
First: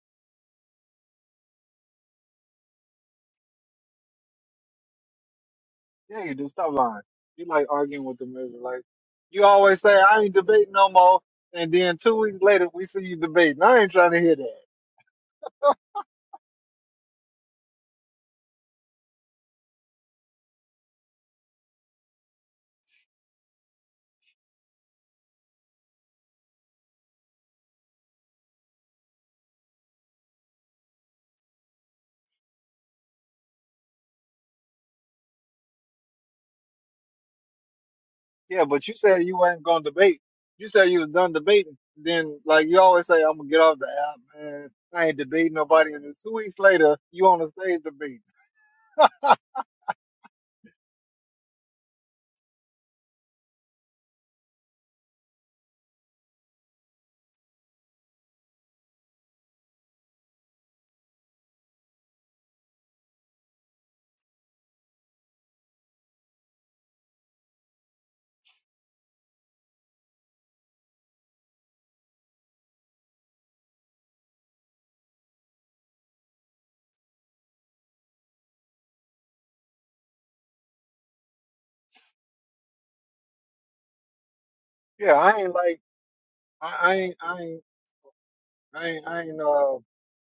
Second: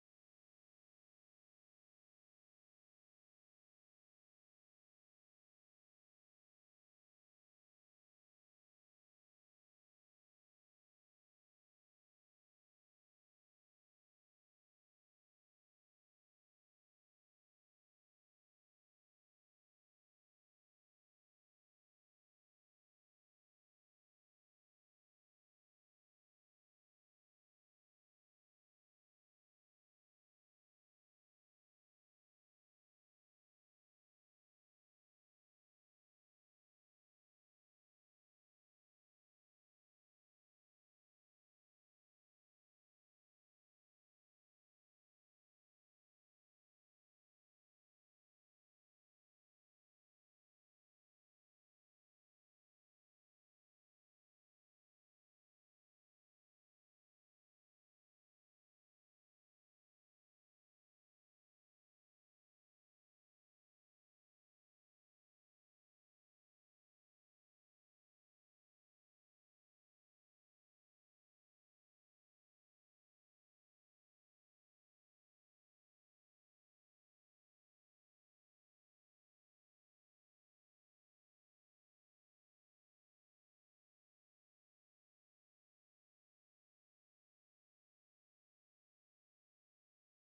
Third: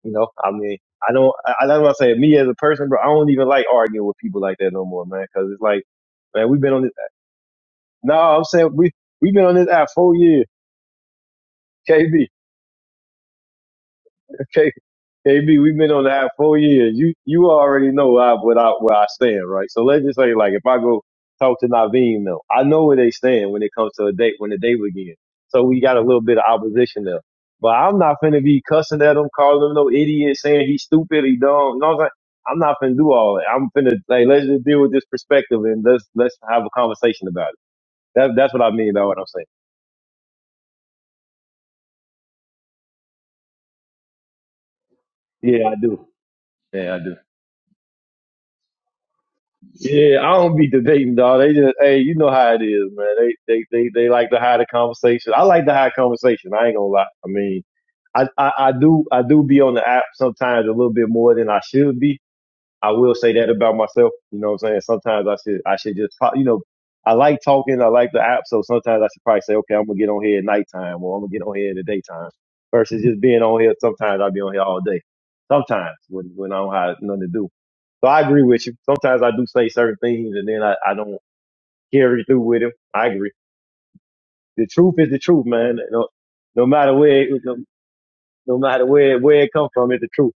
B: you know, I mean, I don't, I, I don't want to say me as a person, bro. I don't even like arguing with people like that no more, man. Cause it's like,
A: Yeah, you
B: man,
A: do.
B: we've been
A: Stop
B: on this.
A: lying. You like arguing
B: No,
A: with the
B: I'm saying
A: Israelites.
B: we we've
A: You
B: been on this
A: always
B: app
A: say
B: four
A: I ain't
B: years,
A: debating no more, and then
B: KB.
A: two weeks later we see you debating. I ain't trying to hear that.
B: K- KB, we've been on the app four years. You you already know I, what I where I stand, right? So let's just say, like, if I go talk to Naveem, though, I know where they stand when it comes to a date when the date begins. So we got a little bit of opposition there, but I'm not finna be cussing at him, calling him no idiot, saying he's stupid, he dumb. You know what I'm saying? I'm not finna do all that. I'm finna like let's just deal with this perspective and let's let's have a conversation about it. That, that's what
A: Yeah,
B: I
A: but
B: mean
A: you
B: by what
A: said
B: I'm
A: you
B: saying.
A: weren't going to debate. You said you was done debating. Then, like you always say, I'm gonna get off the app, man. I ain't debating
B: Yeah, I
A: nobody. And
B: do.
A: then two weeks
B: Yeah,
A: later,
B: I do.
A: you on the stage debating.
B: Yeah, I don't be debating, dog. They just, hey, you know how it is, man. They, they, they, they like to hide the conversation. I like to hide conversation. I ain't gonna lie. I mean, I, I, I do, I do be on the app sometimes a little bit more than I should be. I will say that about myself. You know what I'm saying? Sometimes I should I should just pro- you know I like talking. I like the app, so sometimes I should probably say, okay, I'm gonna get on here at nighttime, or I'm gonna get on here in the daytime, versus just being on here. Sometimes I'll be on here all day. Sometimes when when I don't have nothing to do. So I agree with you. Sometimes I do say certain things, and then I, I don't carry through with them. I agree. The truth is
A: Yeah,
B: the
A: I
B: truth,
A: ain't
B: man.
A: like,
B: No, no
A: I,
B: matter
A: I ain't,
B: where it,
A: I
B: no,
A: ain't,
B: no matter
A: I ain't,
B: where
A: I ain't,
B: where it comes
A: uh,
B: from, it's the truth.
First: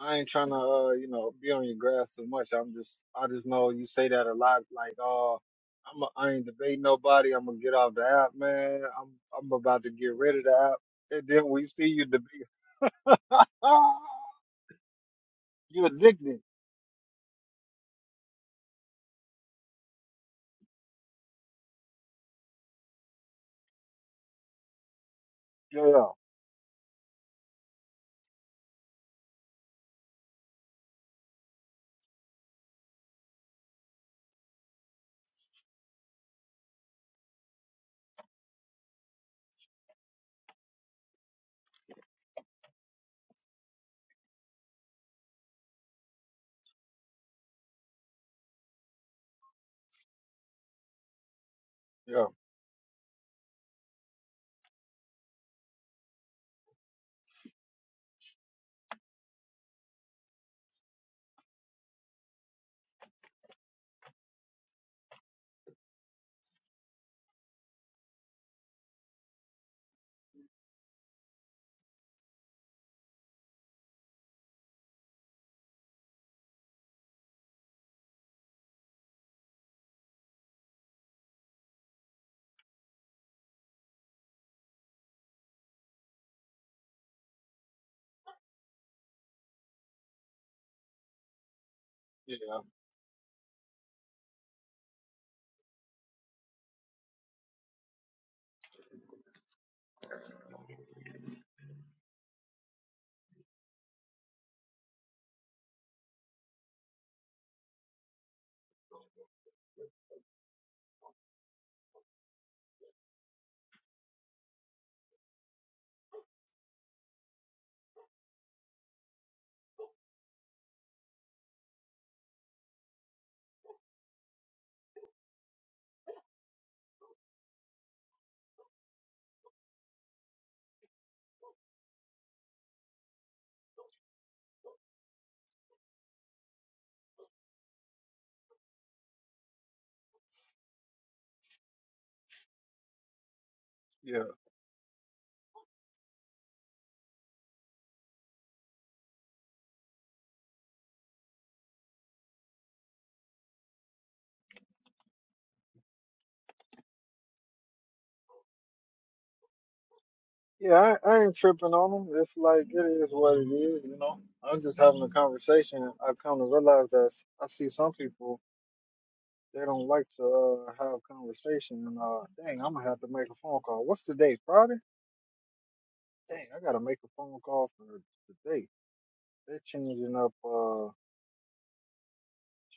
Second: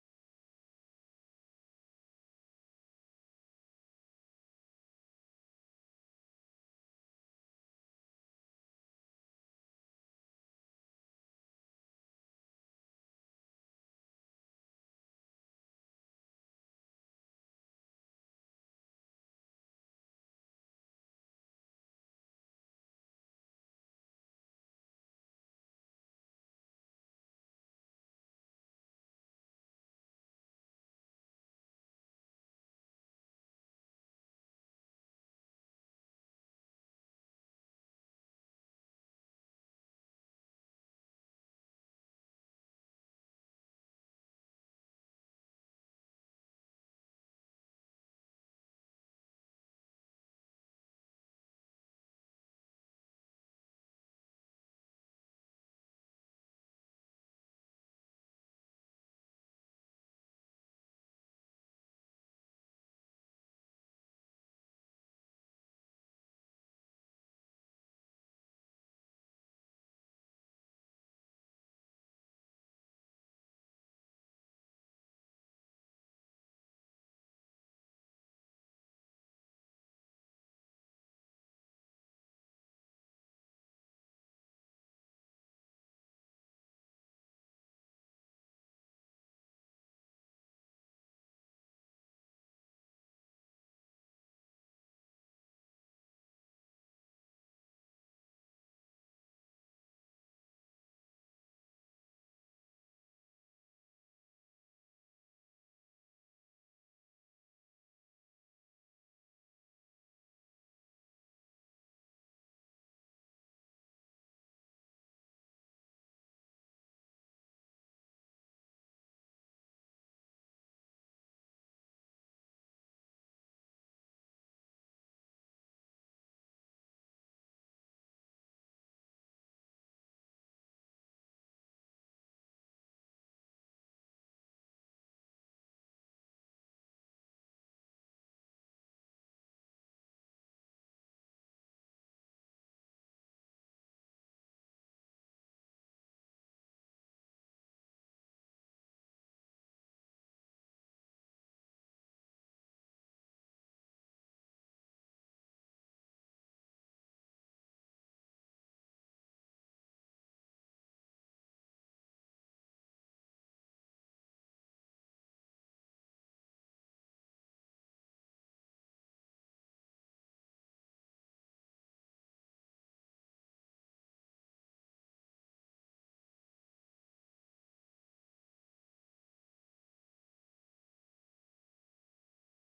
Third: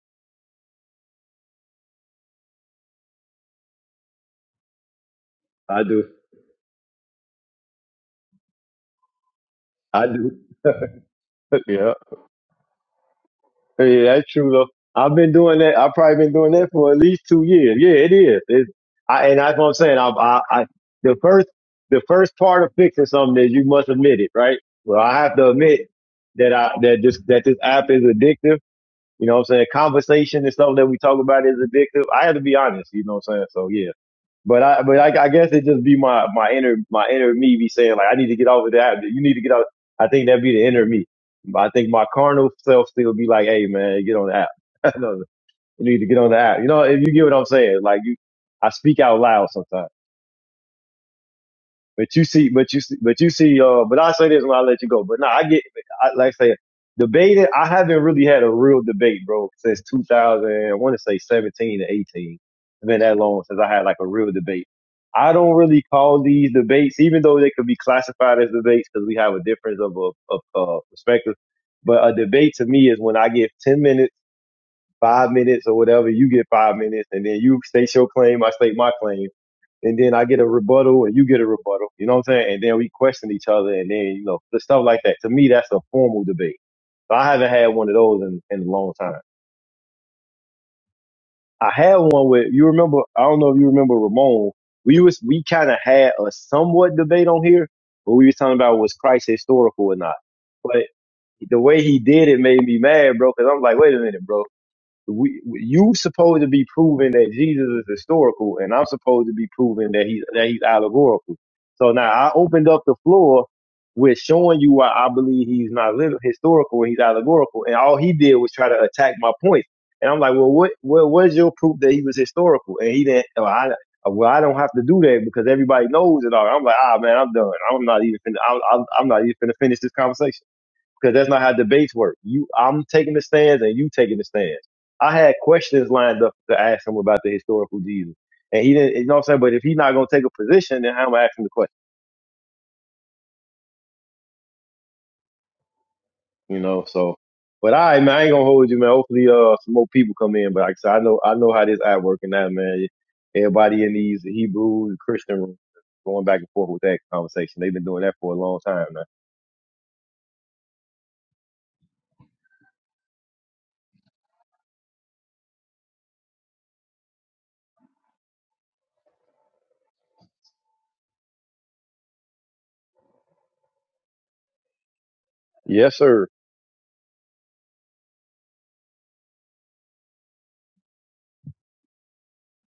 A: I ain't trying to, uh, you know, be on your grass too much. I'm just, I just know you say that a lot. Like, uh,
B: I
A: I'm, a,
B: do.
A: I ain't debating nobody. I'm gonna get off the app, man. I'm, I'm about to
B: I
A: get
B: do.
A: rid of the app. And then we see
B: yeah.
A: you debate. Ah,
B: Yeah, that's true though. I've been doing that.
A: you
B: I've probably been
A: addicted.
B: doing that for at least two years. Yeah, it is. It, I, and that's what I'm saying. I, I, I, the first, the first part of fixing something is you must admit it, right? Well, I have to admit
A: Yeah, yeah,
B: that I, that this, that this app is addictive. You know what I'm saying? Conversation and stuff that we talk about is addictive. I have to be honest. You know what I'm saying? So yeah. But I, but I, I guess it just be my, my inner, my inner me be saying like, I need to get over that. You need to get out. I think that'd be the inner me. But I think my carnal self still be like, Hey man, get on the app. No, you need to get on the app. You know, if you get what I'm saying, like you, I speak out loud sometimes. But you
A: yeah.
B: see, but you see, but you see, uh, but I'll say this when I let you go. But no, I get, I, like I say, debating, I haven't really had a real debate, bro, since 2000, I want to say 17 to 18. It's been that long since I had like a real debate. I don't really call these debates, even though they could be classified as debates because we have a difference of a, of, uh, perspective. But a debate to me is when I give 10 minutes, five minutes or whatever, you get five minutes and then you state your claim, I state my claim and then I get a rebuttal and you get a rebuttal. You know what I'm saying? And then we question each other and then, you know, the stuff like that. To me, that's a formal debate. So I haven't had one of those in, in a long time. I had one with,
A: yeah.
B: you remember, I don't know if you remember Ramon. We was, we kind of had a somewhat debate on here, but we was talking about was Christ historical or not. But the way he did it made me mad, bro, because I'm like, wait a minute, bro we, you supposed to be proving that Jesus is historical, and I'm supposed to be proving that he's that he's allegorical. So now I opened up the floor with showing you why I believe he's not lit- historical and he's allegorical, and all he did was try to attack my point. And I'm like, well, what, what, where's your proof that he was historical? And he didn't. Well, I, well, I don't have to do that because everybody knows it all. I'm like, ah, man, I'm done. I'm not even. Finna, I'm, I'm I'm not even finna finish this conversation because that's not how debates work. You, I'm taking the stands and you taking the stands. I had questions lined up to ask him about the historical Jesus, and he didn't. You know what I'm saying? But if he's not gonna take a position, then how am I asking the question?
A: Yeah.
B: You know, so. But I, man, I ain't gonna hold you, man. Hopefully, uh, some more people come in. But like I said, I know, I know how this at working now, man. Everybody in these Hebrew and Christian rooms going back and forth with that conversation. They've been doing that for a long time now.
A: Yeah, I, I ain't tripping on them. It's like it is what it is, you know. I'm just having a conversation. I come to realize that s- I see some people they don't like to uh, have conversation. And uh, dang, I'm gonna have to make a phone call. What's the date? Friday?
B: Yes, sir,
A: Dang, I gotta make a phone call for today. They're changing up, uh,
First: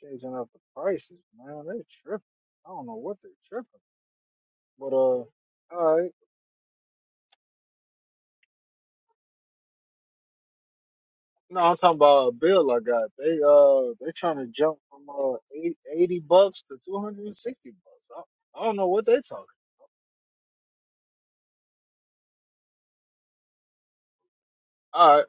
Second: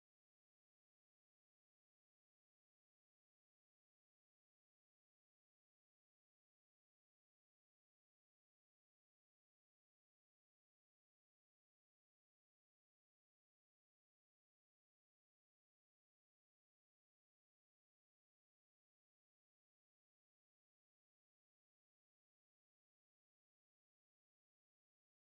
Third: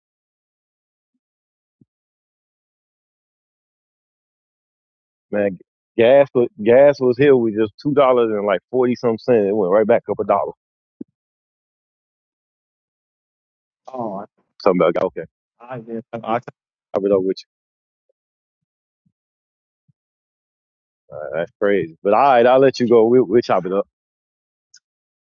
A: changing up the prices, man. They tripping. I don't know what they tripping, but uh, all
B: man.
A: right.
B: Gas was gas was here with just two dollars and like forty some cents. It went right back up a dollar.
A: No, I'm talking about a bill I got. They uh they trying to jump
B: Something about
A: from
B: okay,
A: uh eight- 80 bucks to
B: chop it up with you.
A: 260 bucks. I, I don't know what they talking.
B: Uh, That's crazy. But all right, I'll let you go. We, we'll chop it up.
A: All right,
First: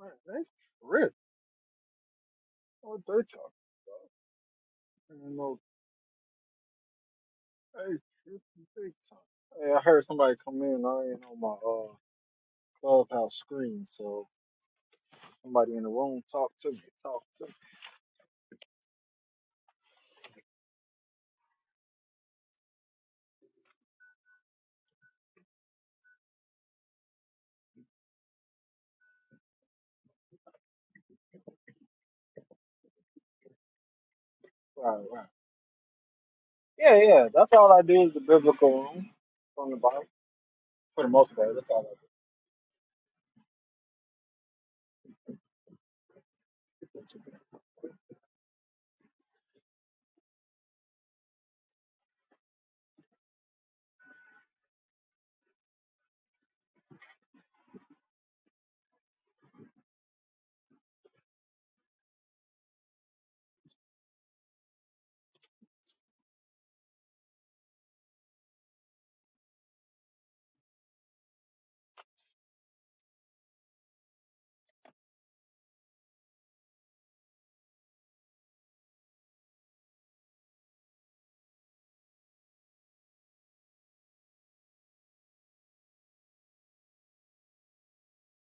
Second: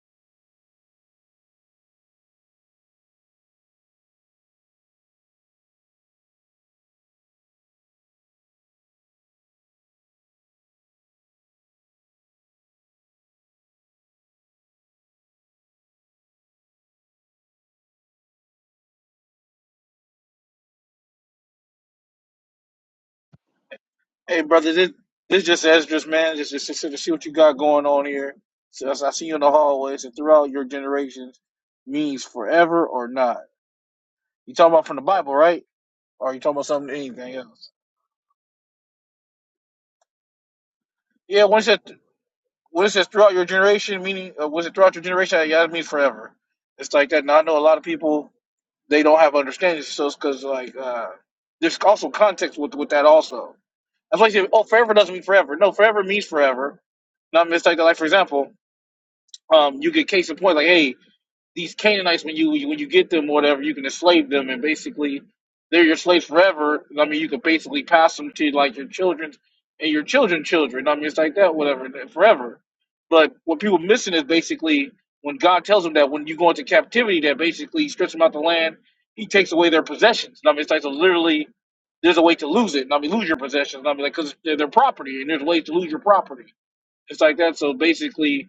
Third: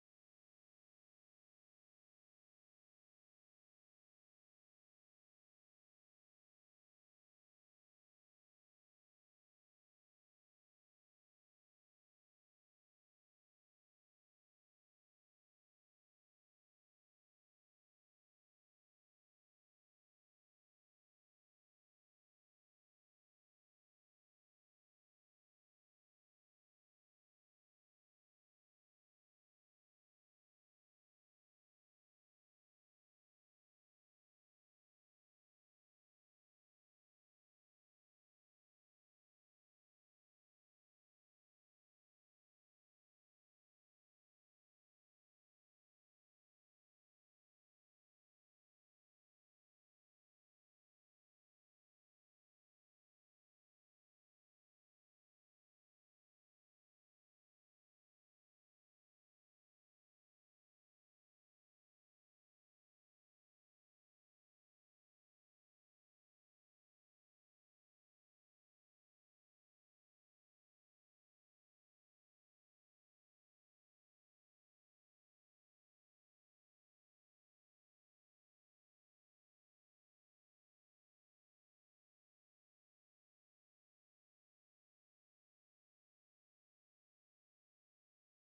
A: man, they rich. What they talking? I don't know. Hey, shit, what they really talking. Hey, I heard somebody come in. I ain't on my uh clubhouse screen, so somebody in the room talk to me. Talk to me.
C: Hey, brother, this this just Esdras, man. Just just just to see what you got going on here. So I see you in the hallways and throughout your generations means forever or not. You talking about from the
A: Right, right.
C: Bible, right? Or you talking about something
A: Yeah, yeah.
C: anything
A: That's
C: else?
A: all I do is the biblical room from the Bible for the most
C: Yeah,
A: part.
C: once
A: That's
C: it
A: all
C: says.
A: I
C: when it says throughout your generation, meaning uh, was it throughout your generation? Yeah, it means forever. It's like that.
A: do.
C: Now I know a lot of people they don't have understanding, so it's because like uh, there's also context with with that also. That's why I say, oh, forever doesn't mean forever. No, forever means forever. Not it's like like for example. um, you could case in point, like, hey, these Canaanites, when you when you get them, whatever, you can enslave them, and basically they're your slaves forever. I mean, you could basically pass them to like your children and your children children. I mean, it's like that, whatever, forever. But what people missing is basically when God tells them that when you go into captivity, that basically he strips them out the land, He takes away their possessions. I mean, it's like so literally. There's a way to lose it. I mean, lose your possessions. I mean, like, because they're their property, and there's a way to lose your property. It's like that. So basically,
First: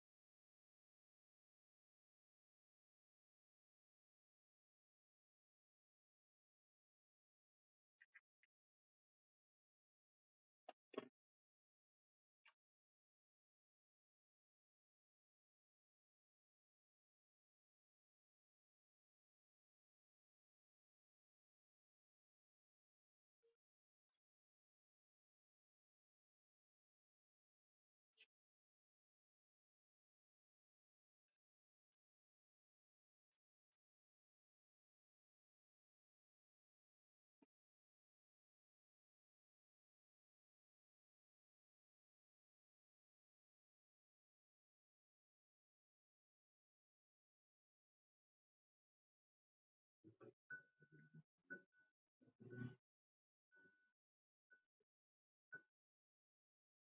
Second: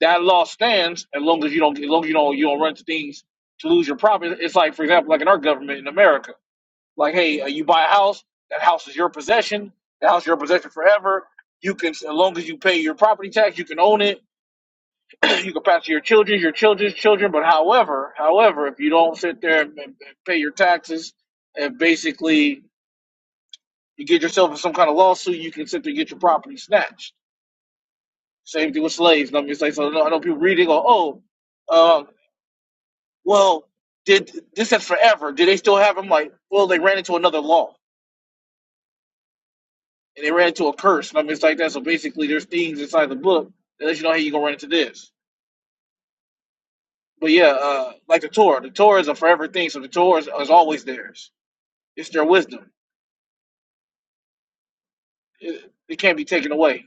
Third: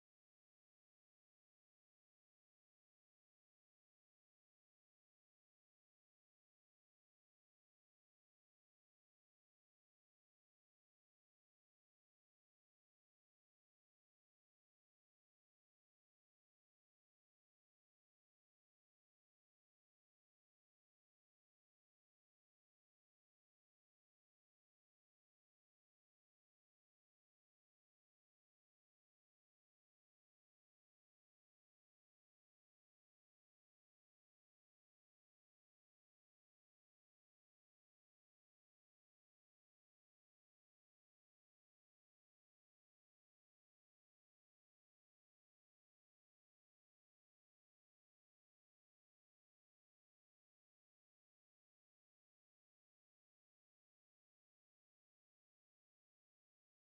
C: that law stands as long as you don't as long as you don't you don't run to things to lose your property. It's like for example, like in our government in America, like hey, uh, you buy a house, that house is your possession. That house is your possession forever. You can as long as you pay your property tax, you can own it. you can pass it to your children, your children's children. But however, however, if you don't sit there and, and pay your taxes, and basically you get yourself in some kind of lawsuit, you can sit there and get your property snatched. Same thing with slaves. And I'm just like, so I know I know people reading, go, oh, uh, well, did this said forever? Do they still have them? Like, well, they ran into another law and they ran into a curse and I mean, it's like that. So basically, there's things inside the book that let you know hey, you gonna run into this. But yeah, uh, like the Torah, the Torah is a forever thing, so the Torah is, is always theirs. It's their wisdom. It, it can't be taken away.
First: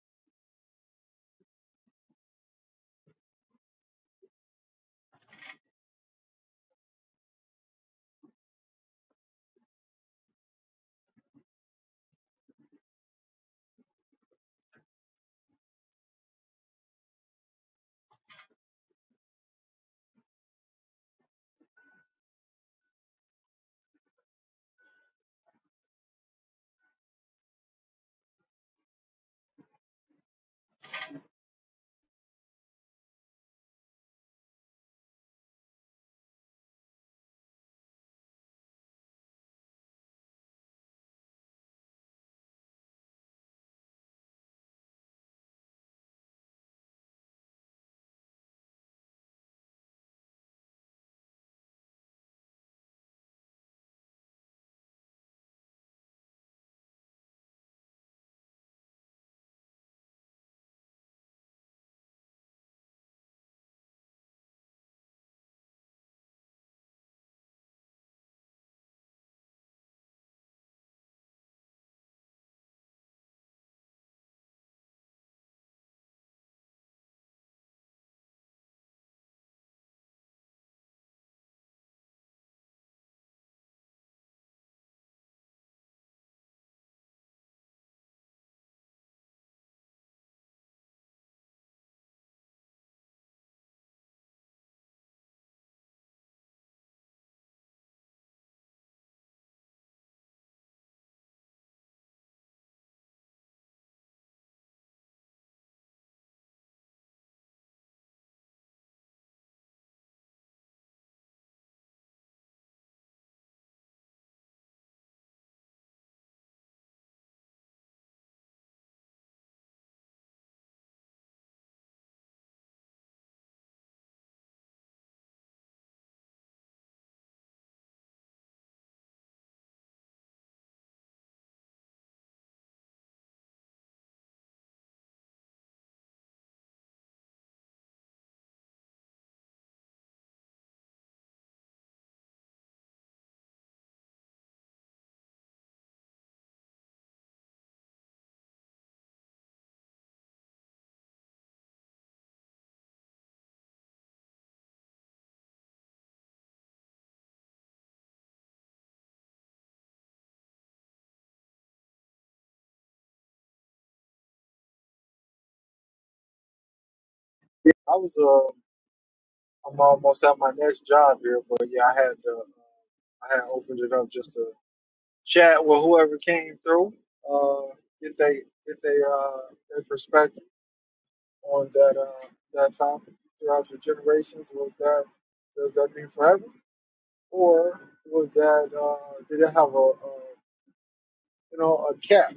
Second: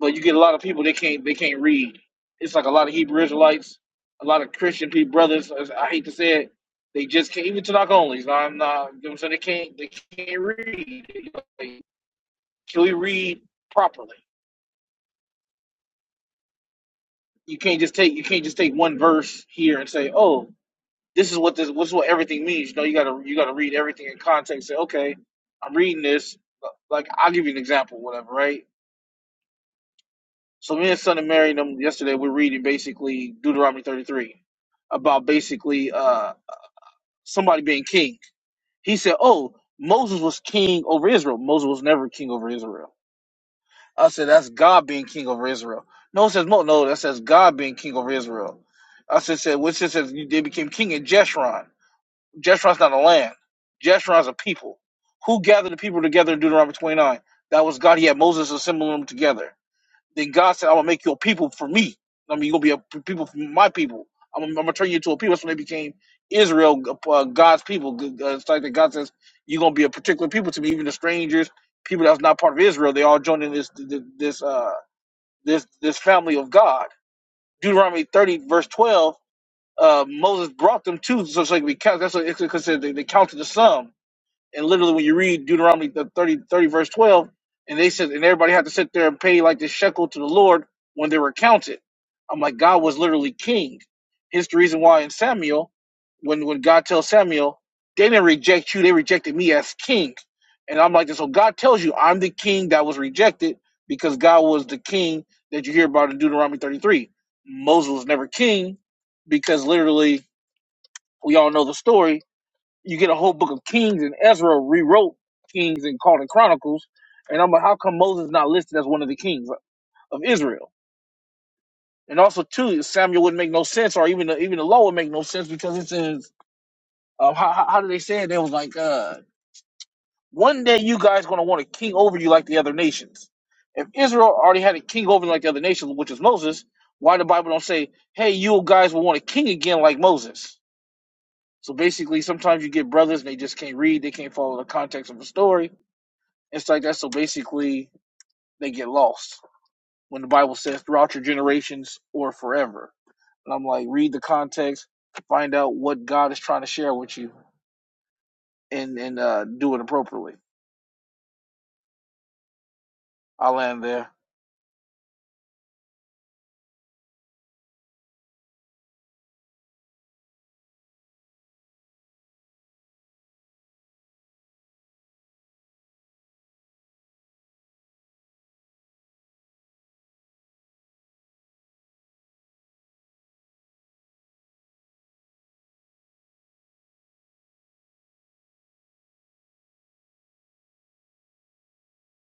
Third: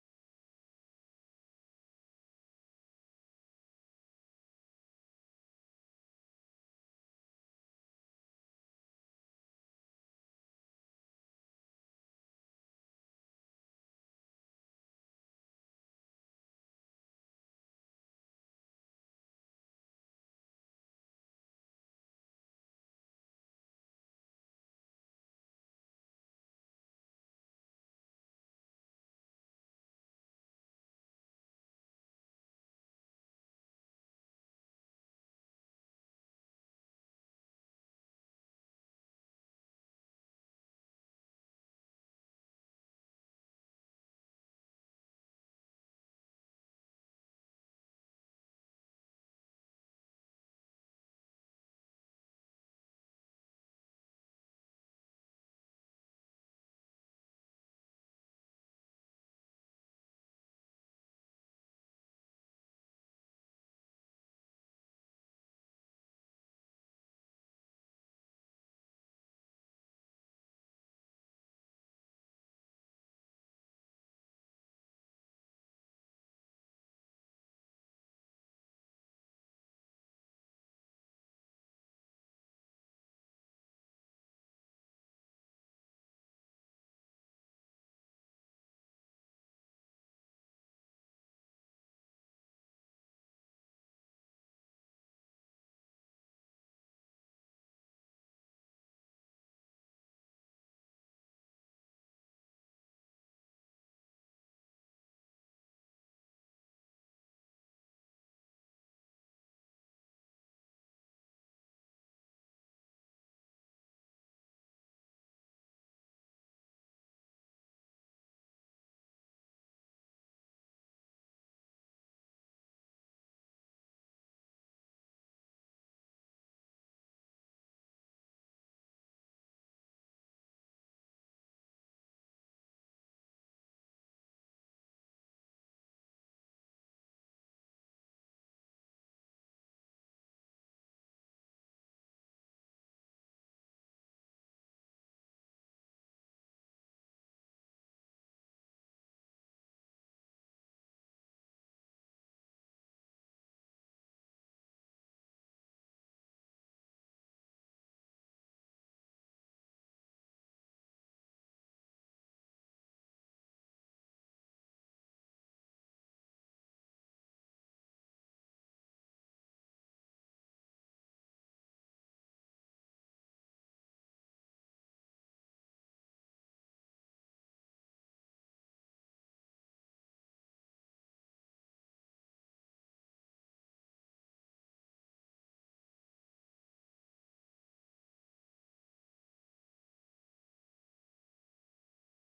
C: But you get a lot of people they can't they can't read. It's like a lot of Hebrew Israelites, a lot of Christian people, brothers. as I hate to say it, they just can't. Even Tanakh onlys. I'm not. You know what I'm saying they can't. They can't read They, like, Can we read properly? You can't just take you can't just take one verse here and say, "Oh, this is what this, this is what everything means." You know, you gotta you gotta read everything in context. Say, "Okay, I'm reading this." Like I'll give you an example, whatever, right? So me and son of Mary and them yesterday we're reading basically Deuteronomy 33 about basically uh somebody being king. He said, "Oh, Moses was king over Israel. Moses was never king over Israel." I said, that's God being king over Israel. No, it says, no, no, that says God being king over Israel. I said, said which it says they became king in Jeshurun. Jeshurun's not a land. Jeshurun's a people. Who gathered the people together in Deuteronomy 29? That was God. He had Moses assembling them together. Then God said, I'm gonna make you a people for me. I mean, you're gonna be a people for my people. I'm, I'm gonna turn you into a people. That's when they became Israel, uh, God's people. uh, It's like that God says, you're gonna be a particular people to me, even the strangers, people that's not part of Israel. They all joined in this this uh, this this family of God. Deuteronomy 30 verse 12. Uh, Moses brought them to so, so they could be counted. That's what it's considered. They, they counted the sum. And literally, when you read Deuteronomy the 30, thirty verse 12, and they said, and everybody had to sit there and pay like this shekel to the Lord when they were counted. I'm like, God was literally king. Hence the reason why in Samuel, when, when God tells Samuel, they didn't reject you, they rejected me as king. And I'm like, so God tells you, I'm the king that was rejected because God was the king that you hear about in Deuteronomy 33. Moses was never king because literally, we all know the story you get a whole book of Kings and Ezra rewrote Kings and called it Chronicles. And I'm like, how come Moses is not listed as one of the kings of Israel? And also, too, Samuel wouldn't make no sense, or even the, even the law would make no sense because it says, uh, how, how how do they say it? They was like, uh, one day you guys gonna want a king over you like the other nations. If Israel already had a king over like the other nations, which is Moses, why the Bible don't say, hey, you guys will want a king again like Moses? So basically, sometimes you get brothers and they just can't read, they can't follow the context of the story It's like that. So basically, they get lost when the Bible says throughout your generations or forever. And I'm like, read the context, find out what God is trying to share with you, and and uh, do it appropriately. I land there.
A: I was uh I'm almost at my next job here, but yeah, I had to, uh, I had opened it up just to chat with whoever came through, uh, get they get they uh their perspective on that uh that topic throughout the generations. Was that does that mean forever, or was that uh did it have a, a you know a cap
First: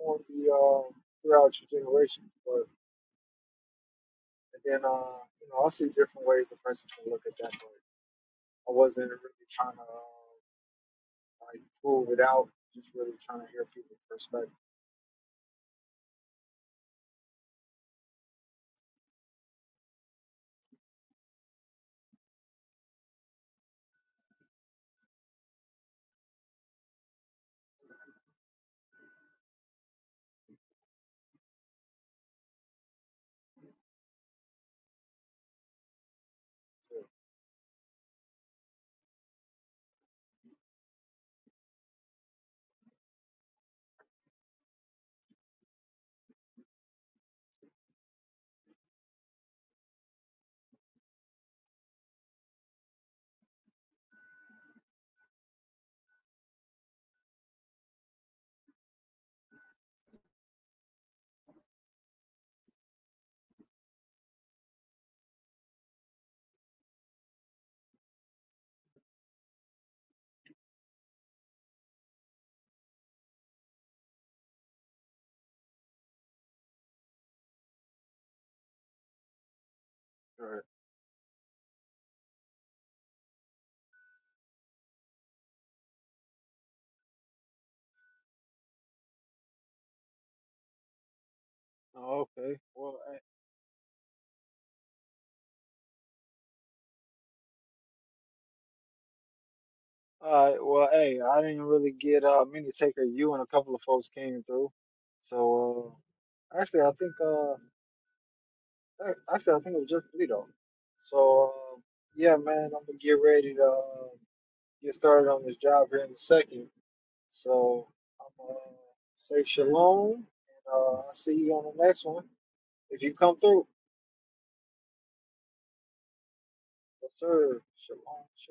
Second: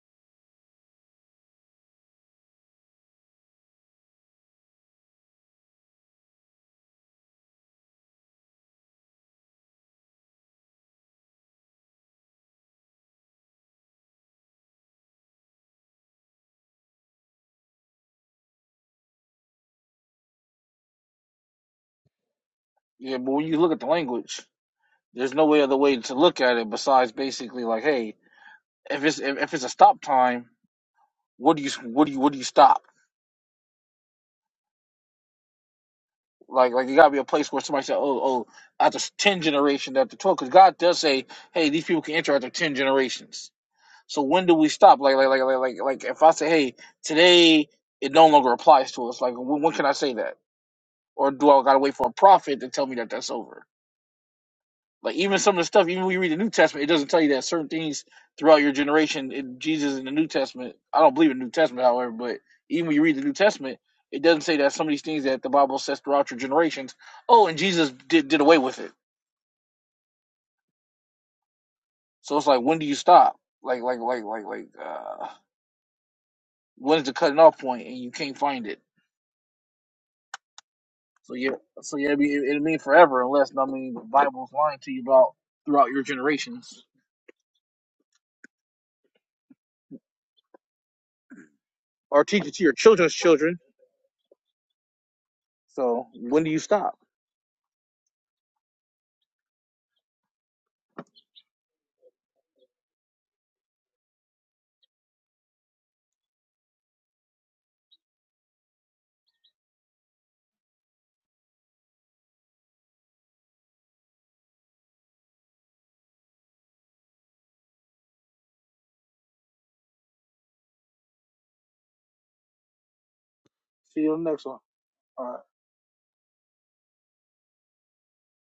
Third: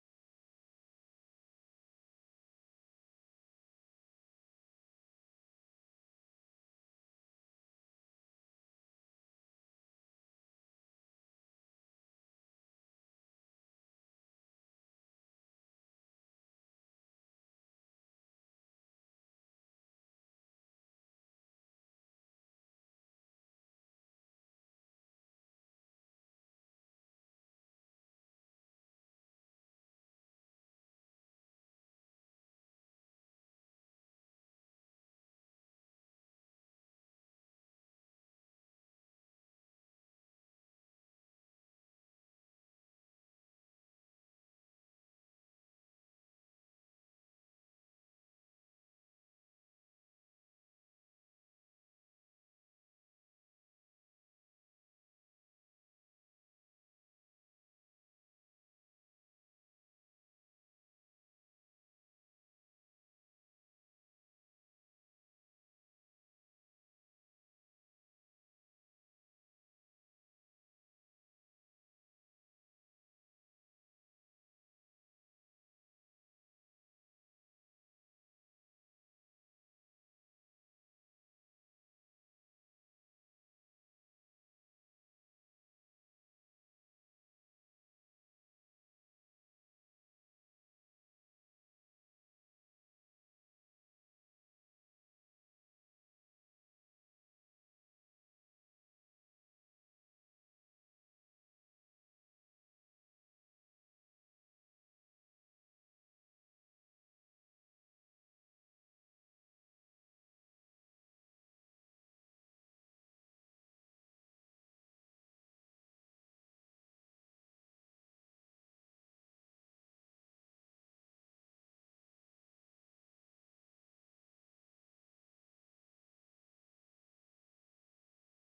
A: on the uh, throughout your generations? But and then uh you know I see different ways a person can look at that. But I wasn't really trying to. uh, I pulled it out, just really trying to hear people's perspective
C: Yeah, but when you look at the language, there's no way other way to look at it besides basically like, hey, if it's if, if it's a stop time, what do you what do you what do you stop? Like like it
A: too.
C: gotta be a place where somebody said, oh oh, after ten generations, after twelve, because God does say, hey, these people can enter after ten generations So when do we stop? Like, like, like, like, like, like if I say, hey, today it no longer applies to us. Like, when, when can I say that? Or do I gotta wait for a prophet to tell me that that's over? Like, even some of the stuff, even when you read the New Testament, it doesn't tell you that certain things throughout your generation. In Jesus in the New Testament, I don't believe in the New Testament, however, but even when you read the New Testament, it doesn't say that some of these things that the Bible says throughout your generations. Oh, and Jesus did did away with it. So it's like, when do you stop? Like, like, like, like, like, uh, when is the cutting off point, and you can't find it?
A: All right.
C: So yeah, so yeah, it'd be- it'll mean forever unless I mean the Bible's lying to you about throughout your generations or
A: Oh,
C: teach it
A: okay.
C: to your
A: Well,
C: children's
A: eh,
C: children. So when do you stop?
A: all right. Well, hey, I didn't really get uh many take of you, and a couple of folks came through. So uh, actually, I think uh ac- actually I think it was just me though. So uh, yeah, man, I'm gonna get ready to uh, get started on this job here in a second. So I'm gonna say shalom, and uh, I'll see you on the next one if you come through.
C: See you on the next one. All right.
A: Yes, sir. Shalom. Shalom.